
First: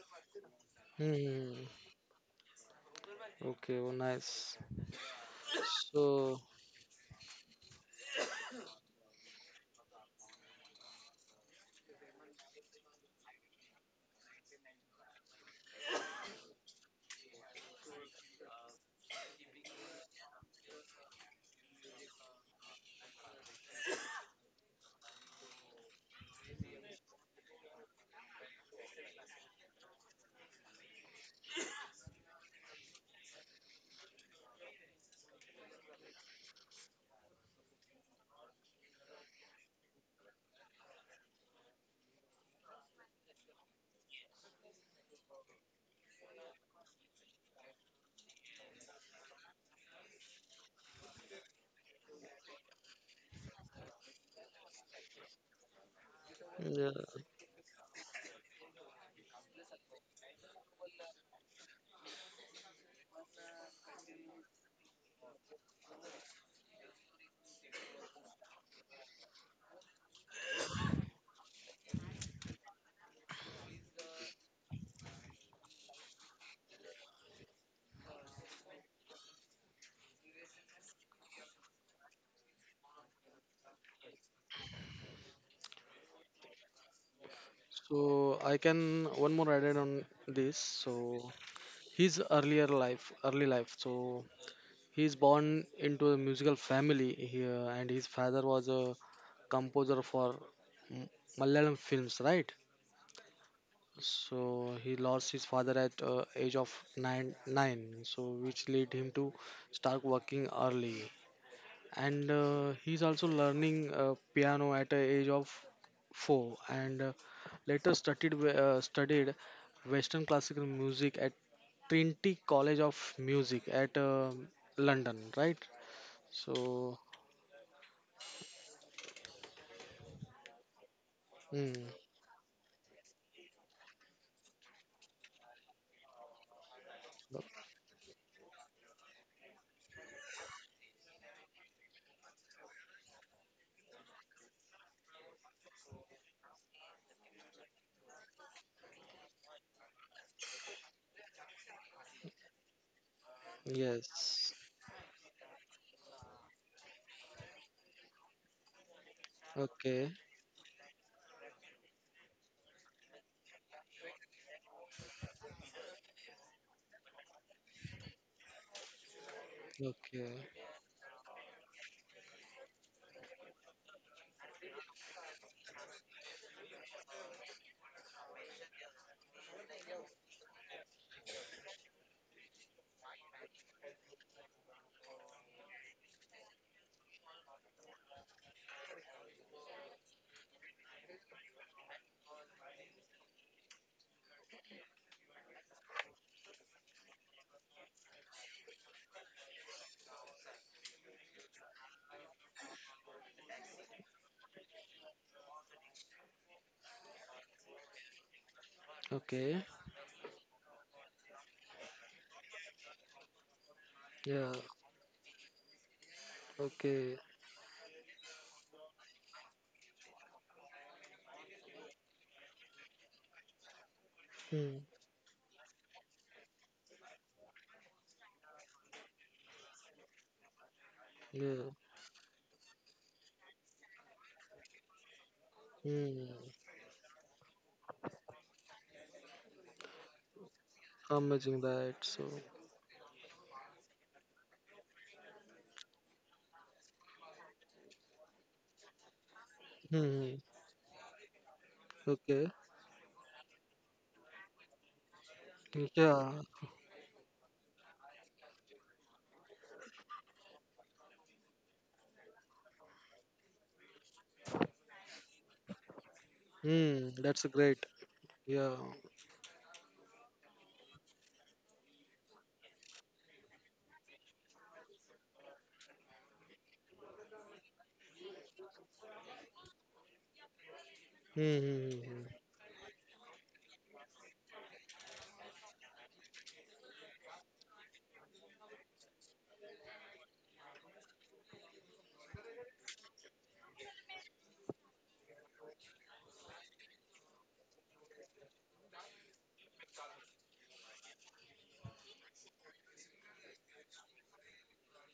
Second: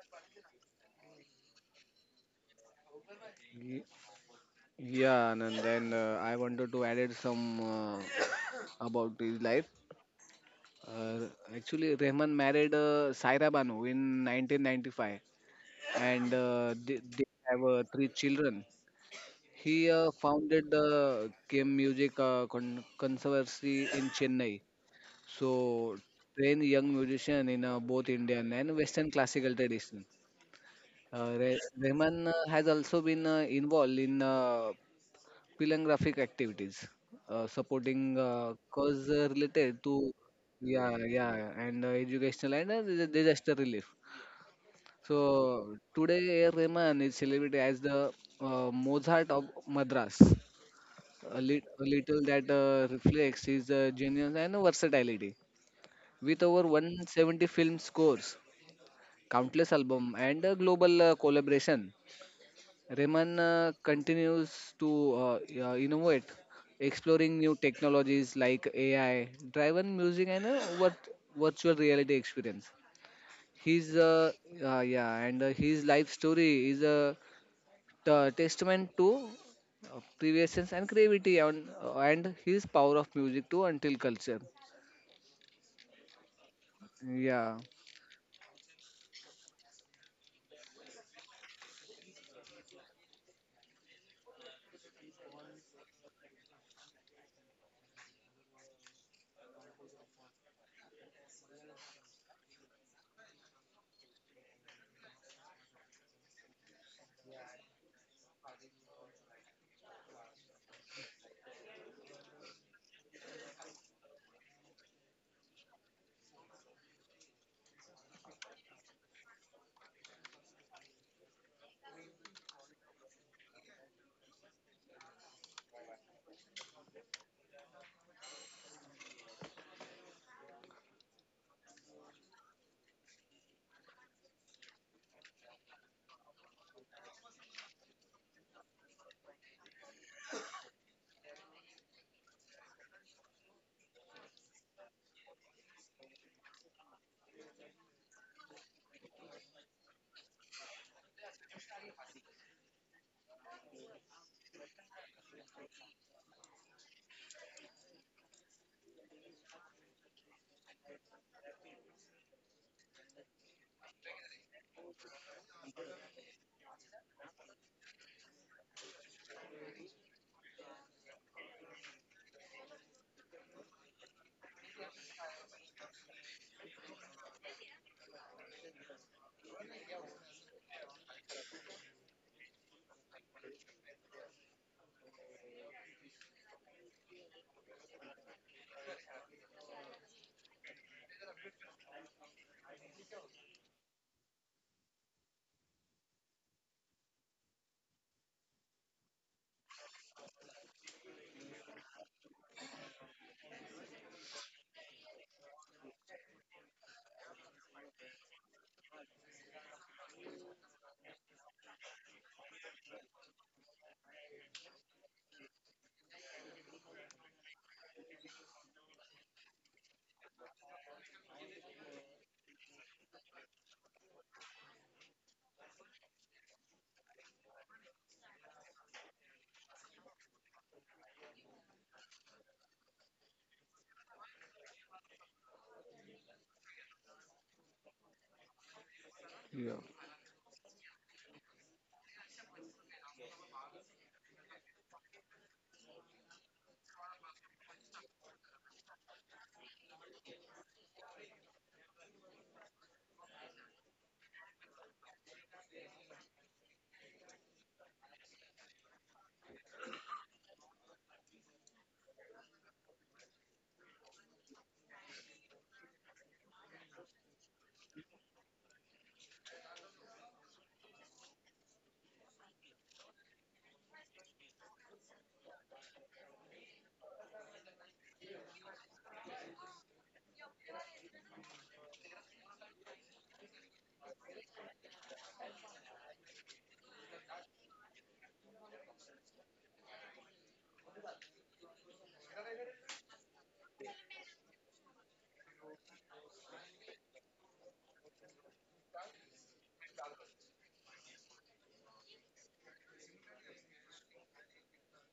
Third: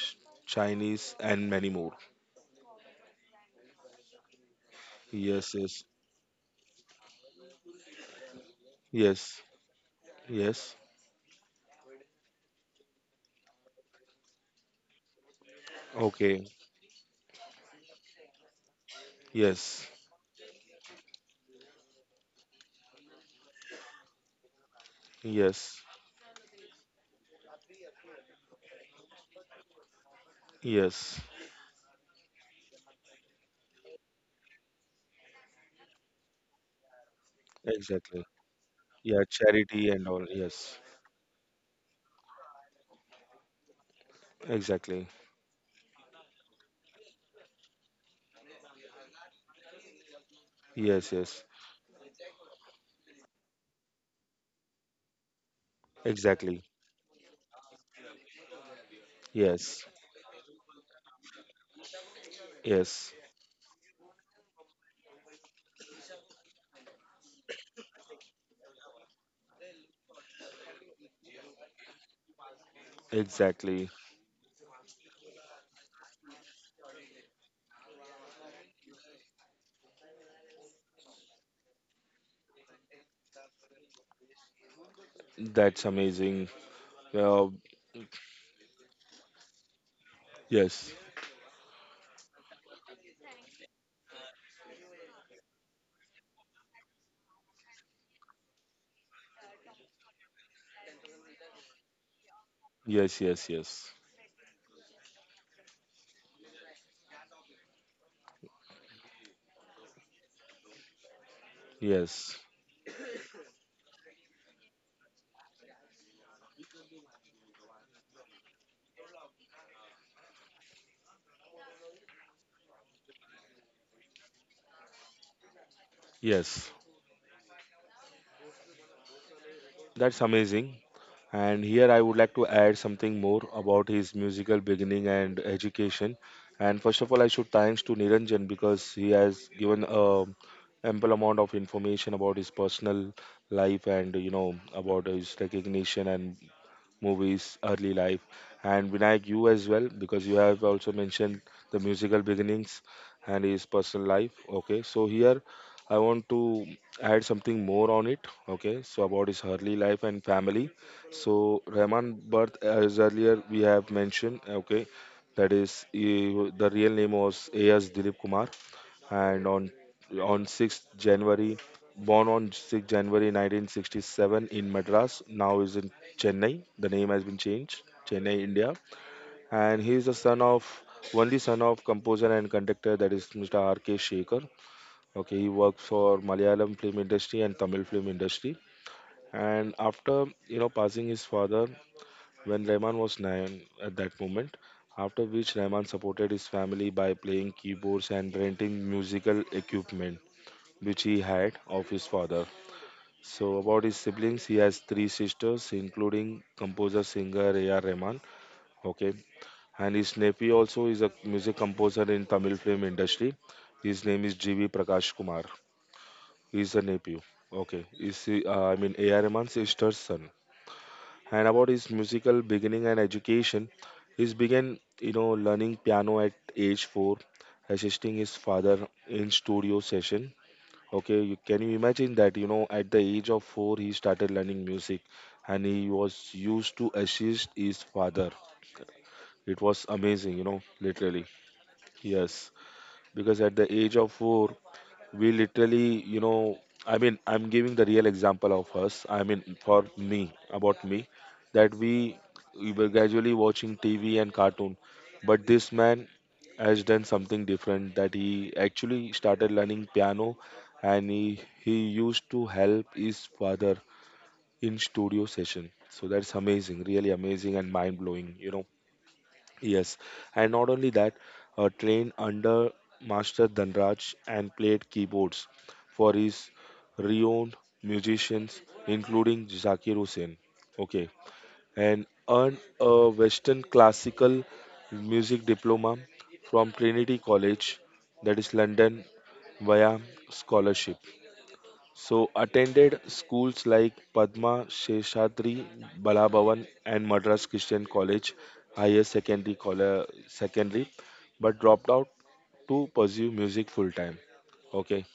Speaker 1: Chinese, and
Speaker 2: Mm-hmm.
Speaker 1: many more.
Speaker 2: Okay,
Speaker 3: y-
Speaker 2: oh, nice.
Speaker 3: yeah, and
Speaker 1: Yes, yes,
Speaker 3: then I
Speaker 2: So,
Speaker 3: wanted to add some uh, about his
Speaker 1: yes,
Speaker 3: life.
Speaker 1: yes.
Speaker 3: Uh, actually, Rehman married Saira Banu in 1995, and
Speaker 1: Okay,
Speaker 3: they have three children.
Speaker 1: yes,
Speaker 3: He founded the Kim Music Conservancy in Chennai.
Speaker 1: yes,
Speaker 3: So, train young musician in both Indian and Western classical tradition.
Speaker 1: yes,
Speaker 3: Rehman has also been involved in philanthropic activities, supporting
Speaker 1: exactly.
Speaker 3: cause
Speaker 1: Yeah,
Speaker 3: related
Speaker 1: charity and
Speaker 3: to
Speaker 1: all. Yes,
Speaker 3: yeah yeah and educational and disaster relief.
Speaker 1: exactly.
Speaker 3: So today, A. Rahman is celebrated as the Mozart of Madras,
Speaker 1: Yes,
Speaker 3: a,
Speaker 1: yes,
Speaker 3: a little that reflects his genius and versatility. With over
Speaker 1: exactly.
Speaker 2: yeah.
Speaker 3: 170 film scores, countless
Speaker 1: Yes,
Speaker 3: album, and a global collaboration,
Speaker 1: yes,
Speaker 3: Raymond continues to innovate, exploring new technologies like AI, driven music, and what virtual reality experience.
Speaker 1: exactly.
Speaker 3: His yeah, and his life story is a testament to previous and creativity and his power of music to until culture.
Speaker 1: That's amazing. Uh,
Speaker 3: Yeah,
Speaker 2: So I can one more added on this.
Speaker 1: yes,
Speaker 2: So his early life. So he's born into a musical family here, and his father was a composer for M- Malayalam films, right?
Speaker 1: yes, yes, yes,
Speaker 2: So he lost his father at age of 9, so which led him to start working early. And
Speaker 1: yes,
Speaker 2: he's also learning piano at the age of 4, and later studied Western classical music at Trinity College of Music at London, right?
Speaker 1: yes.
Speaker 2: So,
Speaker 1: That's amazing. And here
Speaker 2: mm,
Speaker 1: I would like to add something more about his musical beginning and education. And first of all, I should
Speaker 2: o-
Speaker 1: thanks to Niranjan because he has given a ample amount of information about his personal life and about his recognition and movies, early life, and Vinayak, you as well, because you have also mentioned the musical beginnings and his personal life.
Speaker 2: yes.
Speaker 1: Okay, so here I want to add something more on it. Okay, so about his early life
Speaker 2: Okay.
Speaker 1: and family. So Rahman birth, as earlier we have mentioned. Okay, that is he, the real name was A.S. Dilip Kumar, and on
Speaker 2: Okay.
Speaker 1: on 6th January, born on 6th January 1967 in Madras, now is in Chennai. The name has been changed, Chennai, India. And he is the son of, only son of composer and conductor, that is Mr. R.K. Shekhar. Okay, he works for Malayalam film industry and Tamil film industry. And after passing his father, when Rahman was nine at that moment, after which Rahman supported his family by playing keyboards and renting musical equipment which he had of his father. So, about his siblings, he has three sisters, including composer singer A.R. Rahman. Okay,
Speaker 2: Okay.
Speaker 1: and his nephew also is a music composer in Tamil film industry. His name is
Speaker 2: Yeah.
Speaker 1: G.V. Prakash Kumar. He's a nephew.
Speaker 2: Okay.
Speaker 1: Okay, is I mean A.R. Rahman's sister's son. And about his musical beginning and education, he began
Speaker 2: Hmm.
Speaker 1: learning piano at age four, assisting his father in studio session. Okay, you, can
Speaker 2: Yeah.
Speaker 1: you imagine that, at the age of four, he started learning music and he was
Speaker 2: Hmm.
Speaker 1: used to assist his father. It
Speaker 3: yeah,
Speaker 1: was amazing, you know, literally.
Speaker 2: Amazing that. So.
Speaker 1: Yes, because at the age of four, we literally I mean, I'm giving the real example of us, I mean for me,
Speaker 2: Hmm.
Speaker 1: about me, that we
Speaker 2: Okay.
Speaker 1: we were gradually watching TV and cartoon, but this man
Speaker 2: Yeah.
Speaker 1: has done something different, that he actually started learning piano and he used to help his father in studio session. So that's amazing, really
Speaker 2: Hmm. That's
Speaker 1: amazing and
Speaker 2: great.
Speaker 1: mind blowing, you know.
Speaker 2: Yeah.
Speaker 1: Yes, and not only that, trained under Master Dhanraj and played keyboards for his renowned musicians, including Zakir Hussain. Okay,
Speaker 2: Hmm. Hmm.
Speaker 1: and
Speaker 2: Hmm.
Speaker 1: earned a Western classical music diploma from Trinity College, that is London, via scholarship. So attended schools like Padma Sheshadri Balabhavan and Madras Christian College Higher Secondary Secondary, but dropped out to pursue music full time. Okay,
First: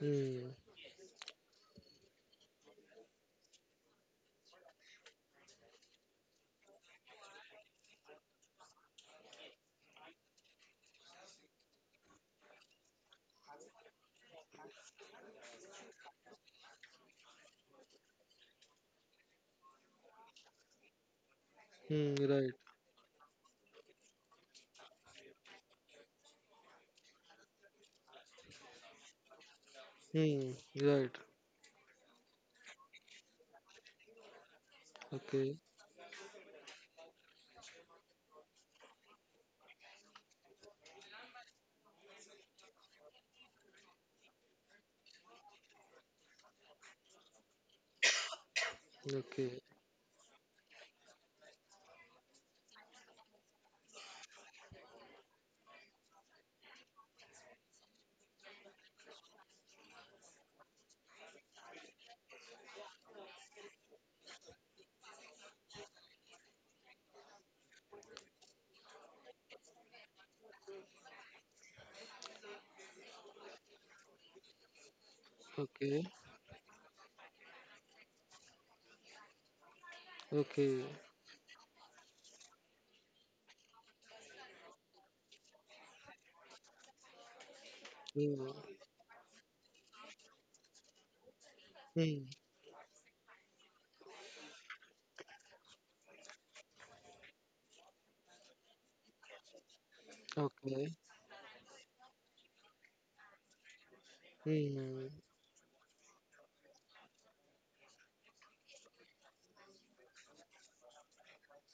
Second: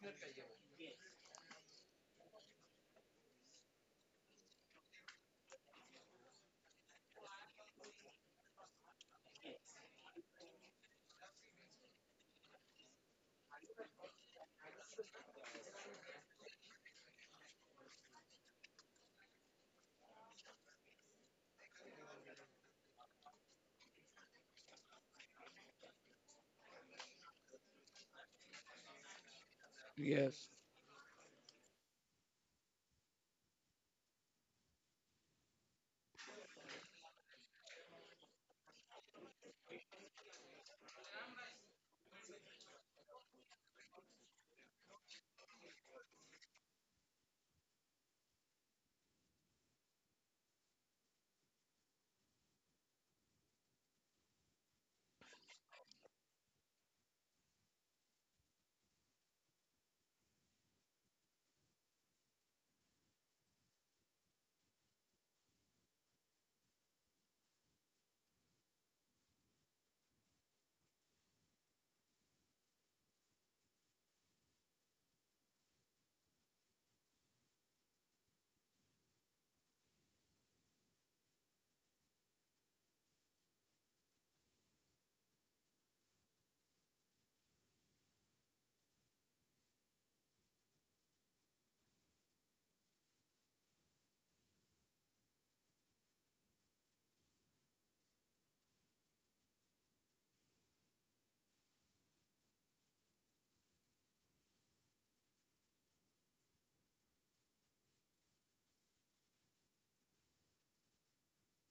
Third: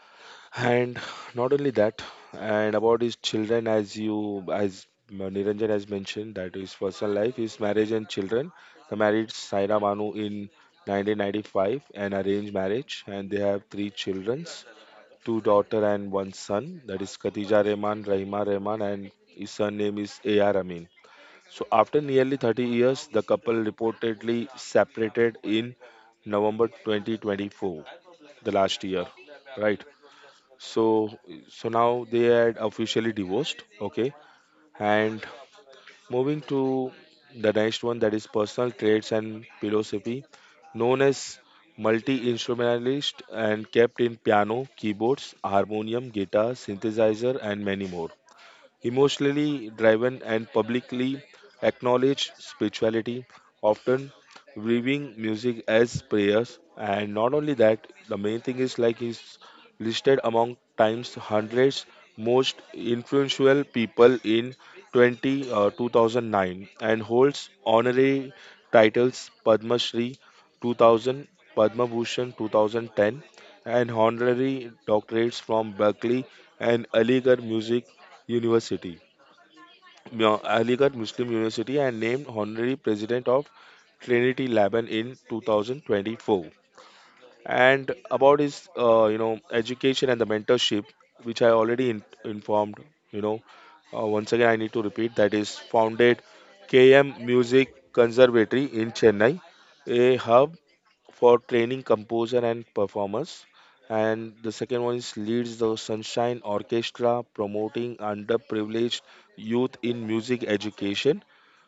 Speaker 2: Hmm.
Speaker 1: and not only that, and about his children, as you as Niranjan has mentioned, that his personal life, his marriage and children. He married Saira Manu in 1995, an arranged marriage, and they have three children, two daughter and one son. That is Khatija Rehman, Rahima Rehman, and his surname is A.R. Amin. So after
Speaker 2: Hmm.
Speaker 1: nearly
Speaker 2: Right.
Speaker 1: 30 years, the couple reportedly separated in November 2024, the last year, right?
Speaker 3: yes.
Speaker 2: Hmm.
Speaker 1: So,
Speaker 2: Right.
Speaker 1: so now they had officially divorced, okay? And
Speaker 2: Okay.
Speaker 1: moving to the next one, that is personal traits and philosophy. Known as multi instrumentalist and kept in piano, keyboards, harmonium, guitar, synthesizer, and many more, emotionally
Speaker 2: Okay.
Speaker 1: driven and publicly acknowledged spirituality, often viewing music as prayers. And not only that, the main thing is like he's listed among Times hundreds most influential people in 2009, and holds honorary titles Padma Shri 2000, Padma Bhushan 2010, and honorary doctorates from
Speaker 2: Okay.
Speaker 1: Berkeley and Aligarh Music University.
Speaker 2: Okay.
Speaker 1: Aligarh Muslim University, and named honorary president of Trinity Laban in 2024. And about
Speaker 2: Hmm.
Speaker 1: his, education and the mentorship, which I already
Speaker 2: Hmm.
Speaker 1: informed, you know, once again I need to repeat, that is founded KM Music Conservatory in Chennai, a hub
Speaker 2: Okay.
Speaker 1: for training composer and performers. And the second one
Speaker 2: Hmm.
Speaker 1: is leads the Sunshine Orchestra, promoting underprivileged youth in music education.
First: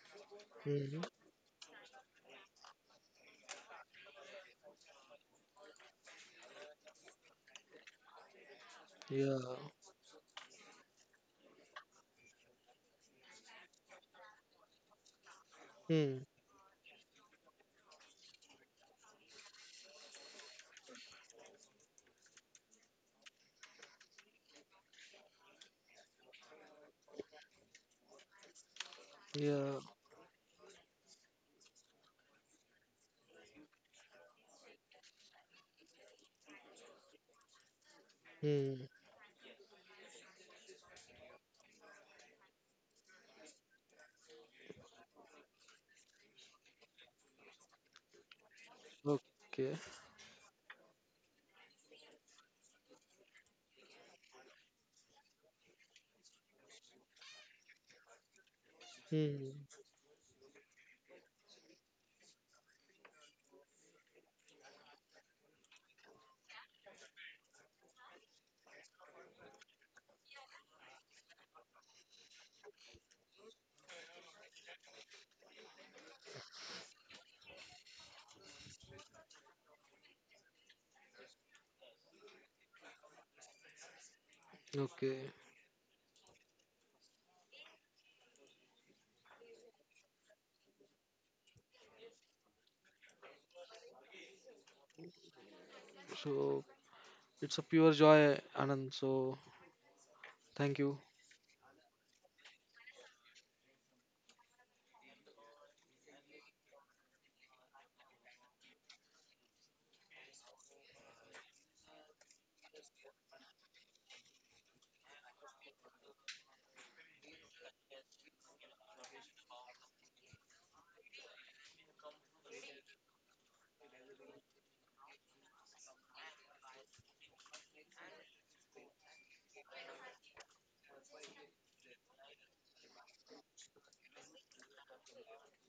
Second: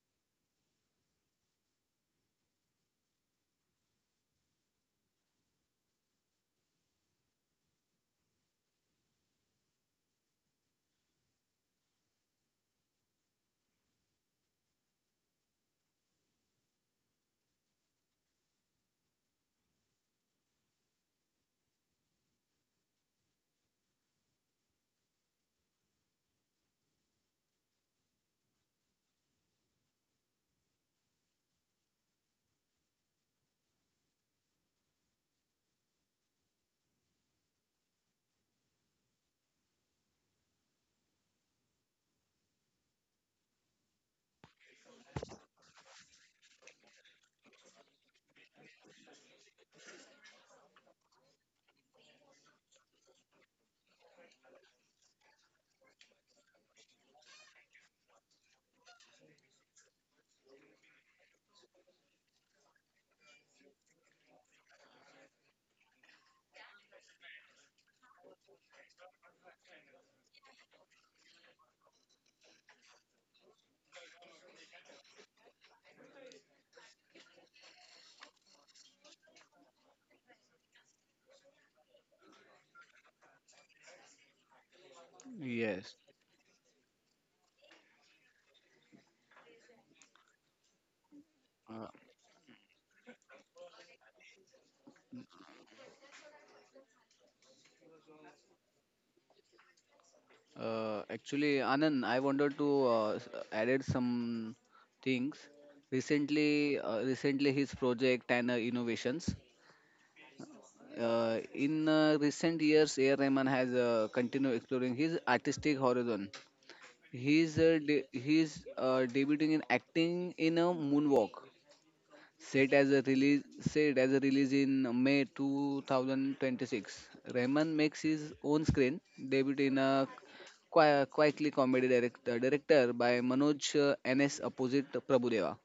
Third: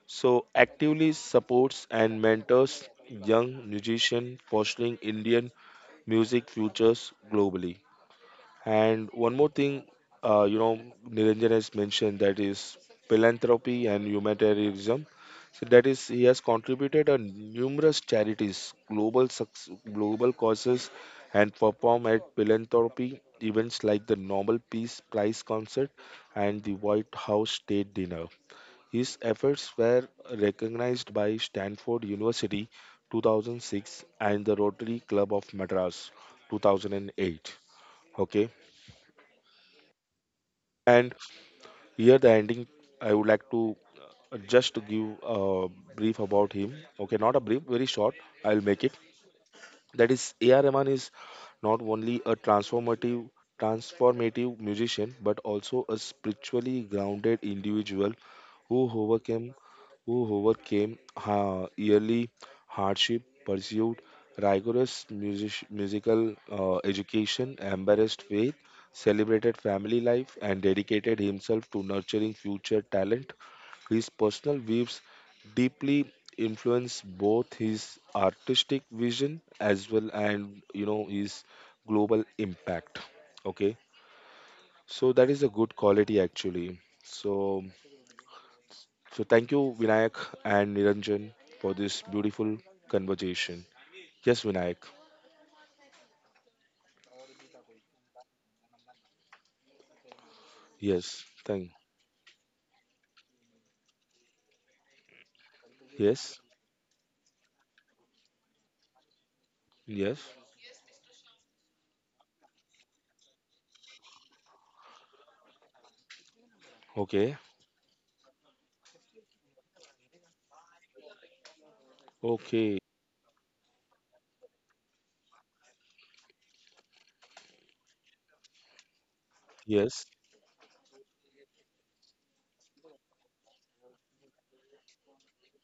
Speaker 1: So
Speaker 2: Hmm.
Speaker 1: actively supports and mentors young musicians, fostering Indian music futures globally. And one
Speaker 2: Yeah.
Speaker 1: more thing, uh, you know, Niranjan has mentioned that is philanthropy and humanitarianism. So that is,
Speaker 2: Hmm.
Speaker 1: he has contributed on numerous charities, global global causes, and performed at philanthropy events like the Nobel Peace Prize concert and the White House State Dinner. His efforts
Speaker 2: Yeah.
Speaker 1: were recognized by Stanford University 2006 and the Rotary Club of Madras 2008. Okay.
Speaker 2: Hmm.
Speaker 1: And here, the ending, I would like to just to give a brief about him. Okay, not a brief, very short. I'll make it.
Speaker 2: Okay.
Speaker 1: That is, A.R. Rahman is not only a transformative musician but also a spiritually grounded individual who
Speaker 2: Hmm.
Speaker 1: overcame who overcame yearly hardship, pursued rigorous musical education, embraced faith, celebrated family life, and dedicated himself to nurturing future talent. His personal views deeply influenced both his artistic vision as well, and his global impact. Okay, so
Speaker 2: Okay.
Speaker 1: that is a good
Speaker 3: yes,
Speaker 1: quality actually. So so thank you Vinayak and Niranjan for
Speaker 3: Uh,
Speaker 1: this beautiful conversation. Yes, Vinayak.
Speaker 2: So it's a pure joy, Anand. So thank you.
Speaker 1: yes
Speaker 3: Actually,
Speaker 1: thank
Speaker 3: Anand, I wanted to added some things.
Speaker 1: yes,
Speaker 3: Recently, recently his project and innovations.
Speaker 1: yes,
Speaker 3: In recent years, A. R. Rahman has continued exploring his artistic horizon.
Speaker 1: okay,
Speaker 3: He's debuting in acting in a moonwalk
Speaker 1: okay,
Speaker 3: set as a release in May 2026. Rahman makes his own screen debut in a
Speaker 1: yes.
Speaker 3: quietly comedy director by Manoj NS opposite Prabhudeva.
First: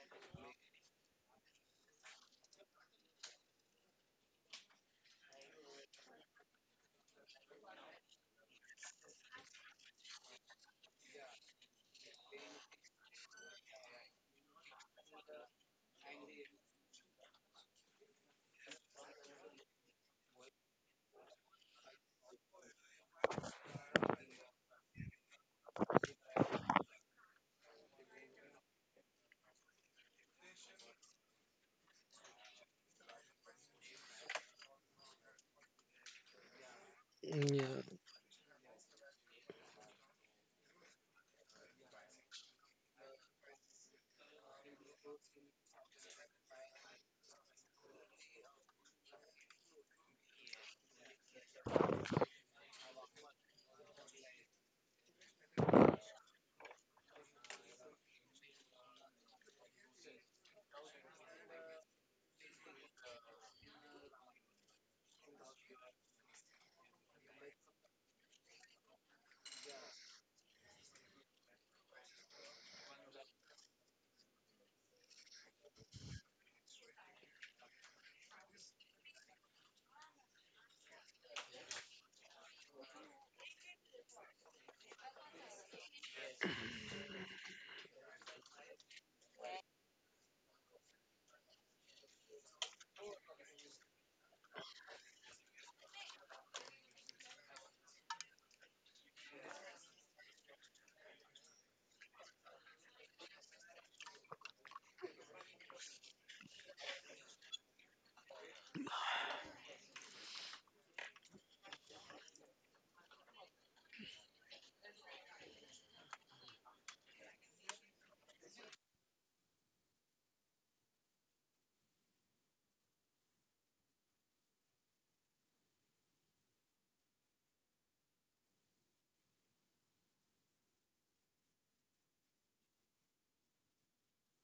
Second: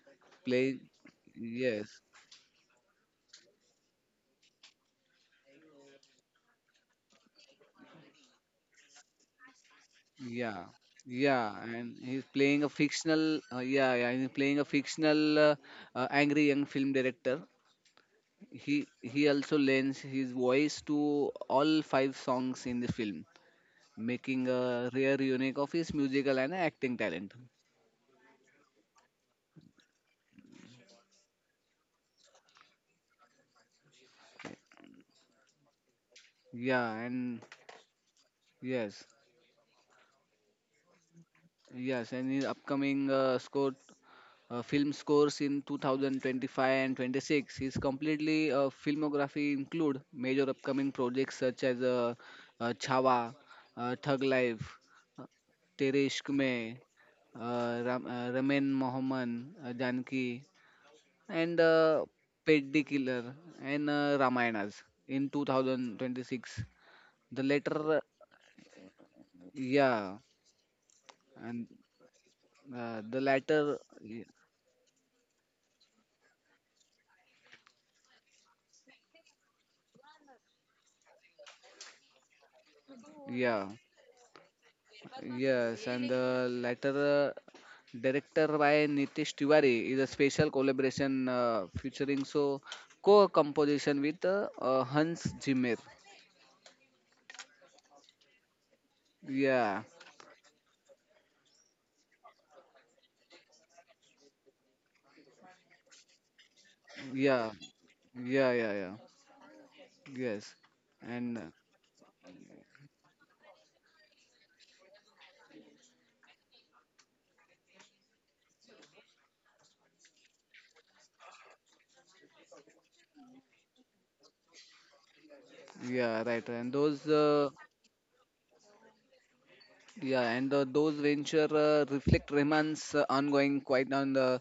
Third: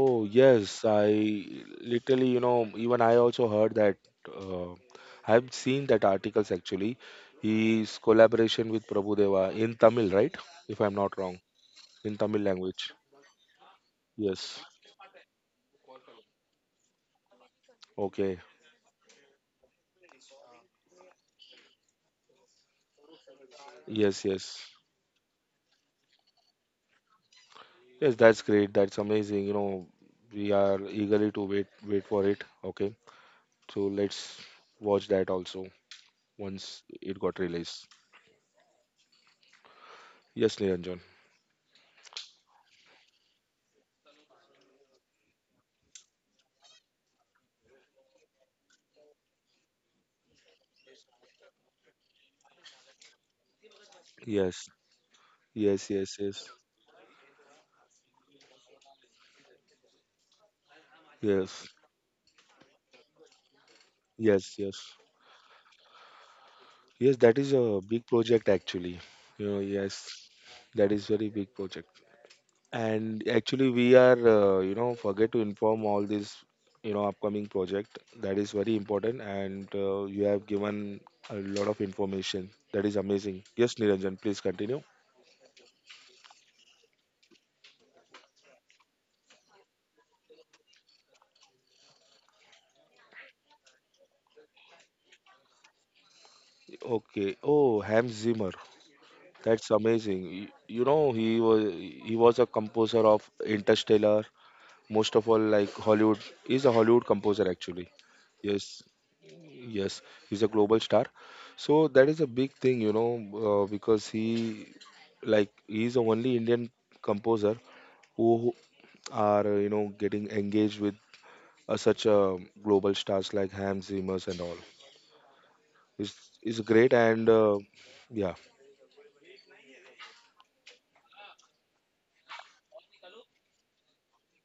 Speaker 1: Oh
Speaker 3: Playing
Speaker 1: yes, I
Speaker 3: yes,
Speaker 1: literally, you know, even I also heard that. Uh, I've seen that articles actually. His collaboration with Prabhu Deva in Tamil, right?
Speaker 3: yeah,
Speaker 1: If I'm not wrong,
Speaker 3: yeah, and
Speaker 1: in
Speaker 3: he's
Speaker 1: Tamil
Speaker 3: playing a
Speaker 1: language.
Speaker 3: fictional yeah, yeah, he's playing
Speaker 1: Yes.
Speaker 3: a fictional angry young film director.
Speaker 1: Okay.
Speaker 3: He also lends his voice to all five songs in the film
Speaker 1: Yes.
Speaker 3: making
Speaker 1: Yes.
Speaker 3: a rare unique of his musical and acting talent.
Speaker 1: Yes. That's great. That's amazing. You know, we are eagerly to wait for it. Okay. So let's watch that also once
Speaker 3: Yeah,
Speaker 1: it
Speaker 3: and
Speaker 1: got
Speaker 2: Yeah.
Speaker 1: released.
Speaker 3: yes,
Speaker 1: Yes, Niranjan.
Speaker 3: yes, and his upcoming film scores in 2025 and 26. His completely filmography include major upcoming projects such as Chhawa, Thug
Speaker 1: Yes.
Speaker 3: Life, uh,
Speaker 1: Yes.
Speaker 3: Tere
Speaker 1: Yes.
Speaker 3: Ishq
Speaker 1: Yes.
Speaker 3: Mein, Ram, Ramin Mohammed, Janki,
Speaker 1: Yes.
Speaker 3: and Peddi Killer and
Speaker 1: Yes.
Speaker 3: Ramayanas
Speaker 1: Yes.
Speaker 3: in 2026.
Speaker 1: Yes, that
Speaker 3: The
Speaker 1: is a
Speaker 3: latter,
Speaker 1: big project actually. You know,
Speaker 3: yeah,
Speaker 1: yes, that is very big
Speaker 3: and
Speaker 1: project.
Speaker 3: uh, the
Speaker 1: And actually,
Speaker 3: latter,
Speaker 1: we are
Speaker 3: y-
Speaker 1: forget to inform all this upcoming project that is very important. And you have given a lot of information. That is amazing.
Speaker 3: yeah,
Speaker 1: Yes, Niranjan, please continue.
Speaker 3: yes, and the latter. Director by Nitish Tiwari is a special collaboration featuring so co-composition with Hans Zimmer.
Speaker 1: Okay. Oh, Hans Zimmer. That's
Speaker 3: Yeah,
Speaker 1: amazing. You know, he was a composer of Interstellar. Most of all, like Hollywood, he's a Hollywood composer
Speaker 3: yeah,
Speaker 1: actually.
Speaker 3: yeah,
Speaker 1: Yes,
Speaker 3: yeah, yeah.
Speaker 1: yes, he's a
Speaker 3: Yes,
Speaker 1: global star.
Speaker 3: and
Speaker 1: So that is a big thing, you know, because he, like, he's the only Indian composer who are, getting engaged with such global stars like Hans Zimmer's and all. It's,
Speaker 3: yeah, right.
Speaker 1: it's
Speaker 3: And
Speaker 1: great
Speaker 3: those
Speaker 1: and, yeah,
Speaker 3: yeah, and those venture reflect Rahman's ongoing quite on the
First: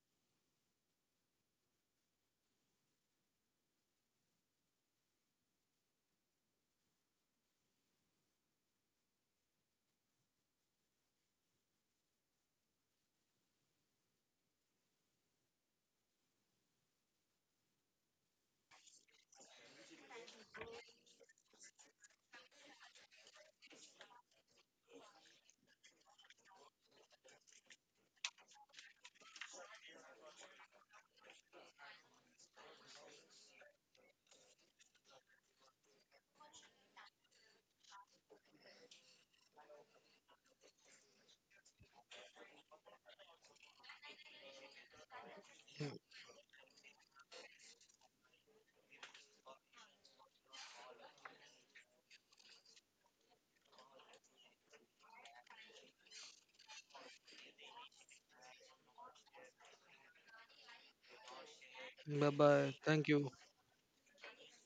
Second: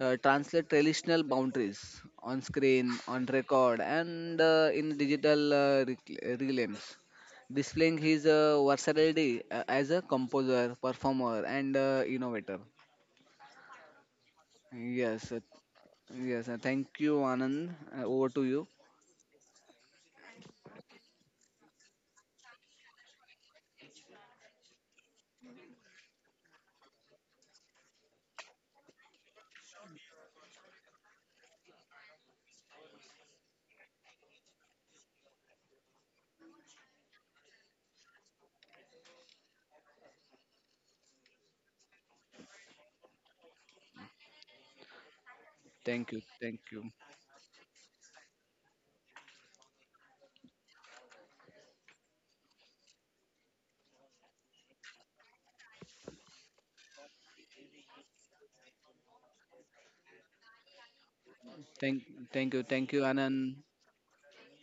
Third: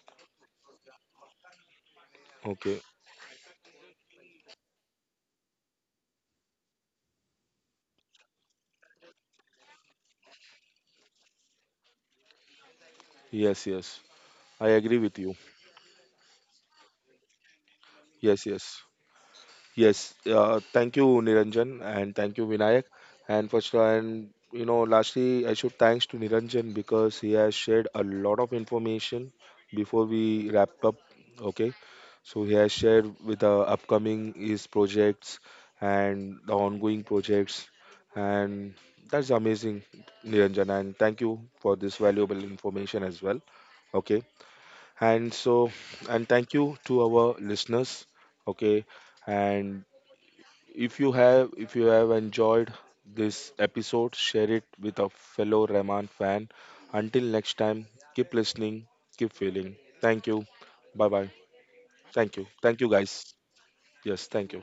Speaker 3: translate traditional boundaries on
Speaker 1: okay.
Speaker 3: screen, on record, and in digital realms, displaying his versatility as a composer, performer, and innovator.
Speaker 1: Yes, yes. I agree with
Speaker 3: Yes,
Speaker 1: you.
Speaker 3: uh, yes. Thank you, Anand. Over
Speaker 1: Yes,
Speaker 3: to you.
Speaker 1: yes. Yes, thank you Niranjan and thank you Vinayak, and first and lastly I should thanks to Niranjan because he has shared a lot of information before we wrap up. Okay, so he has shared with the upcoming his projects and the ongoing projects, and that's amazing, Niranjan, and thank you for this valuable information as well. Okay, and so,
Speaker 2: Yeah.
Speaker 3: Thank you,
Speaker 1: and thank you to our listeners. Okay, and if you have enjoyed this episode, share it with a fellow Rahman fan. Until next time, keep listening, keep feeling. Thank you. Bye bye.
Speaker 3: thank,
Speaker 2: Bye
Speaker 1: Thank you.
Speaker 3: thank you,
Speaker 2: bye.
Speaker 1: Thank you
Speaker 3: thank you,
Speaker 2: Thank you.
Speaker 1: guys.
Speaker 3: Anand.
Speaker 1: Yes, thank you.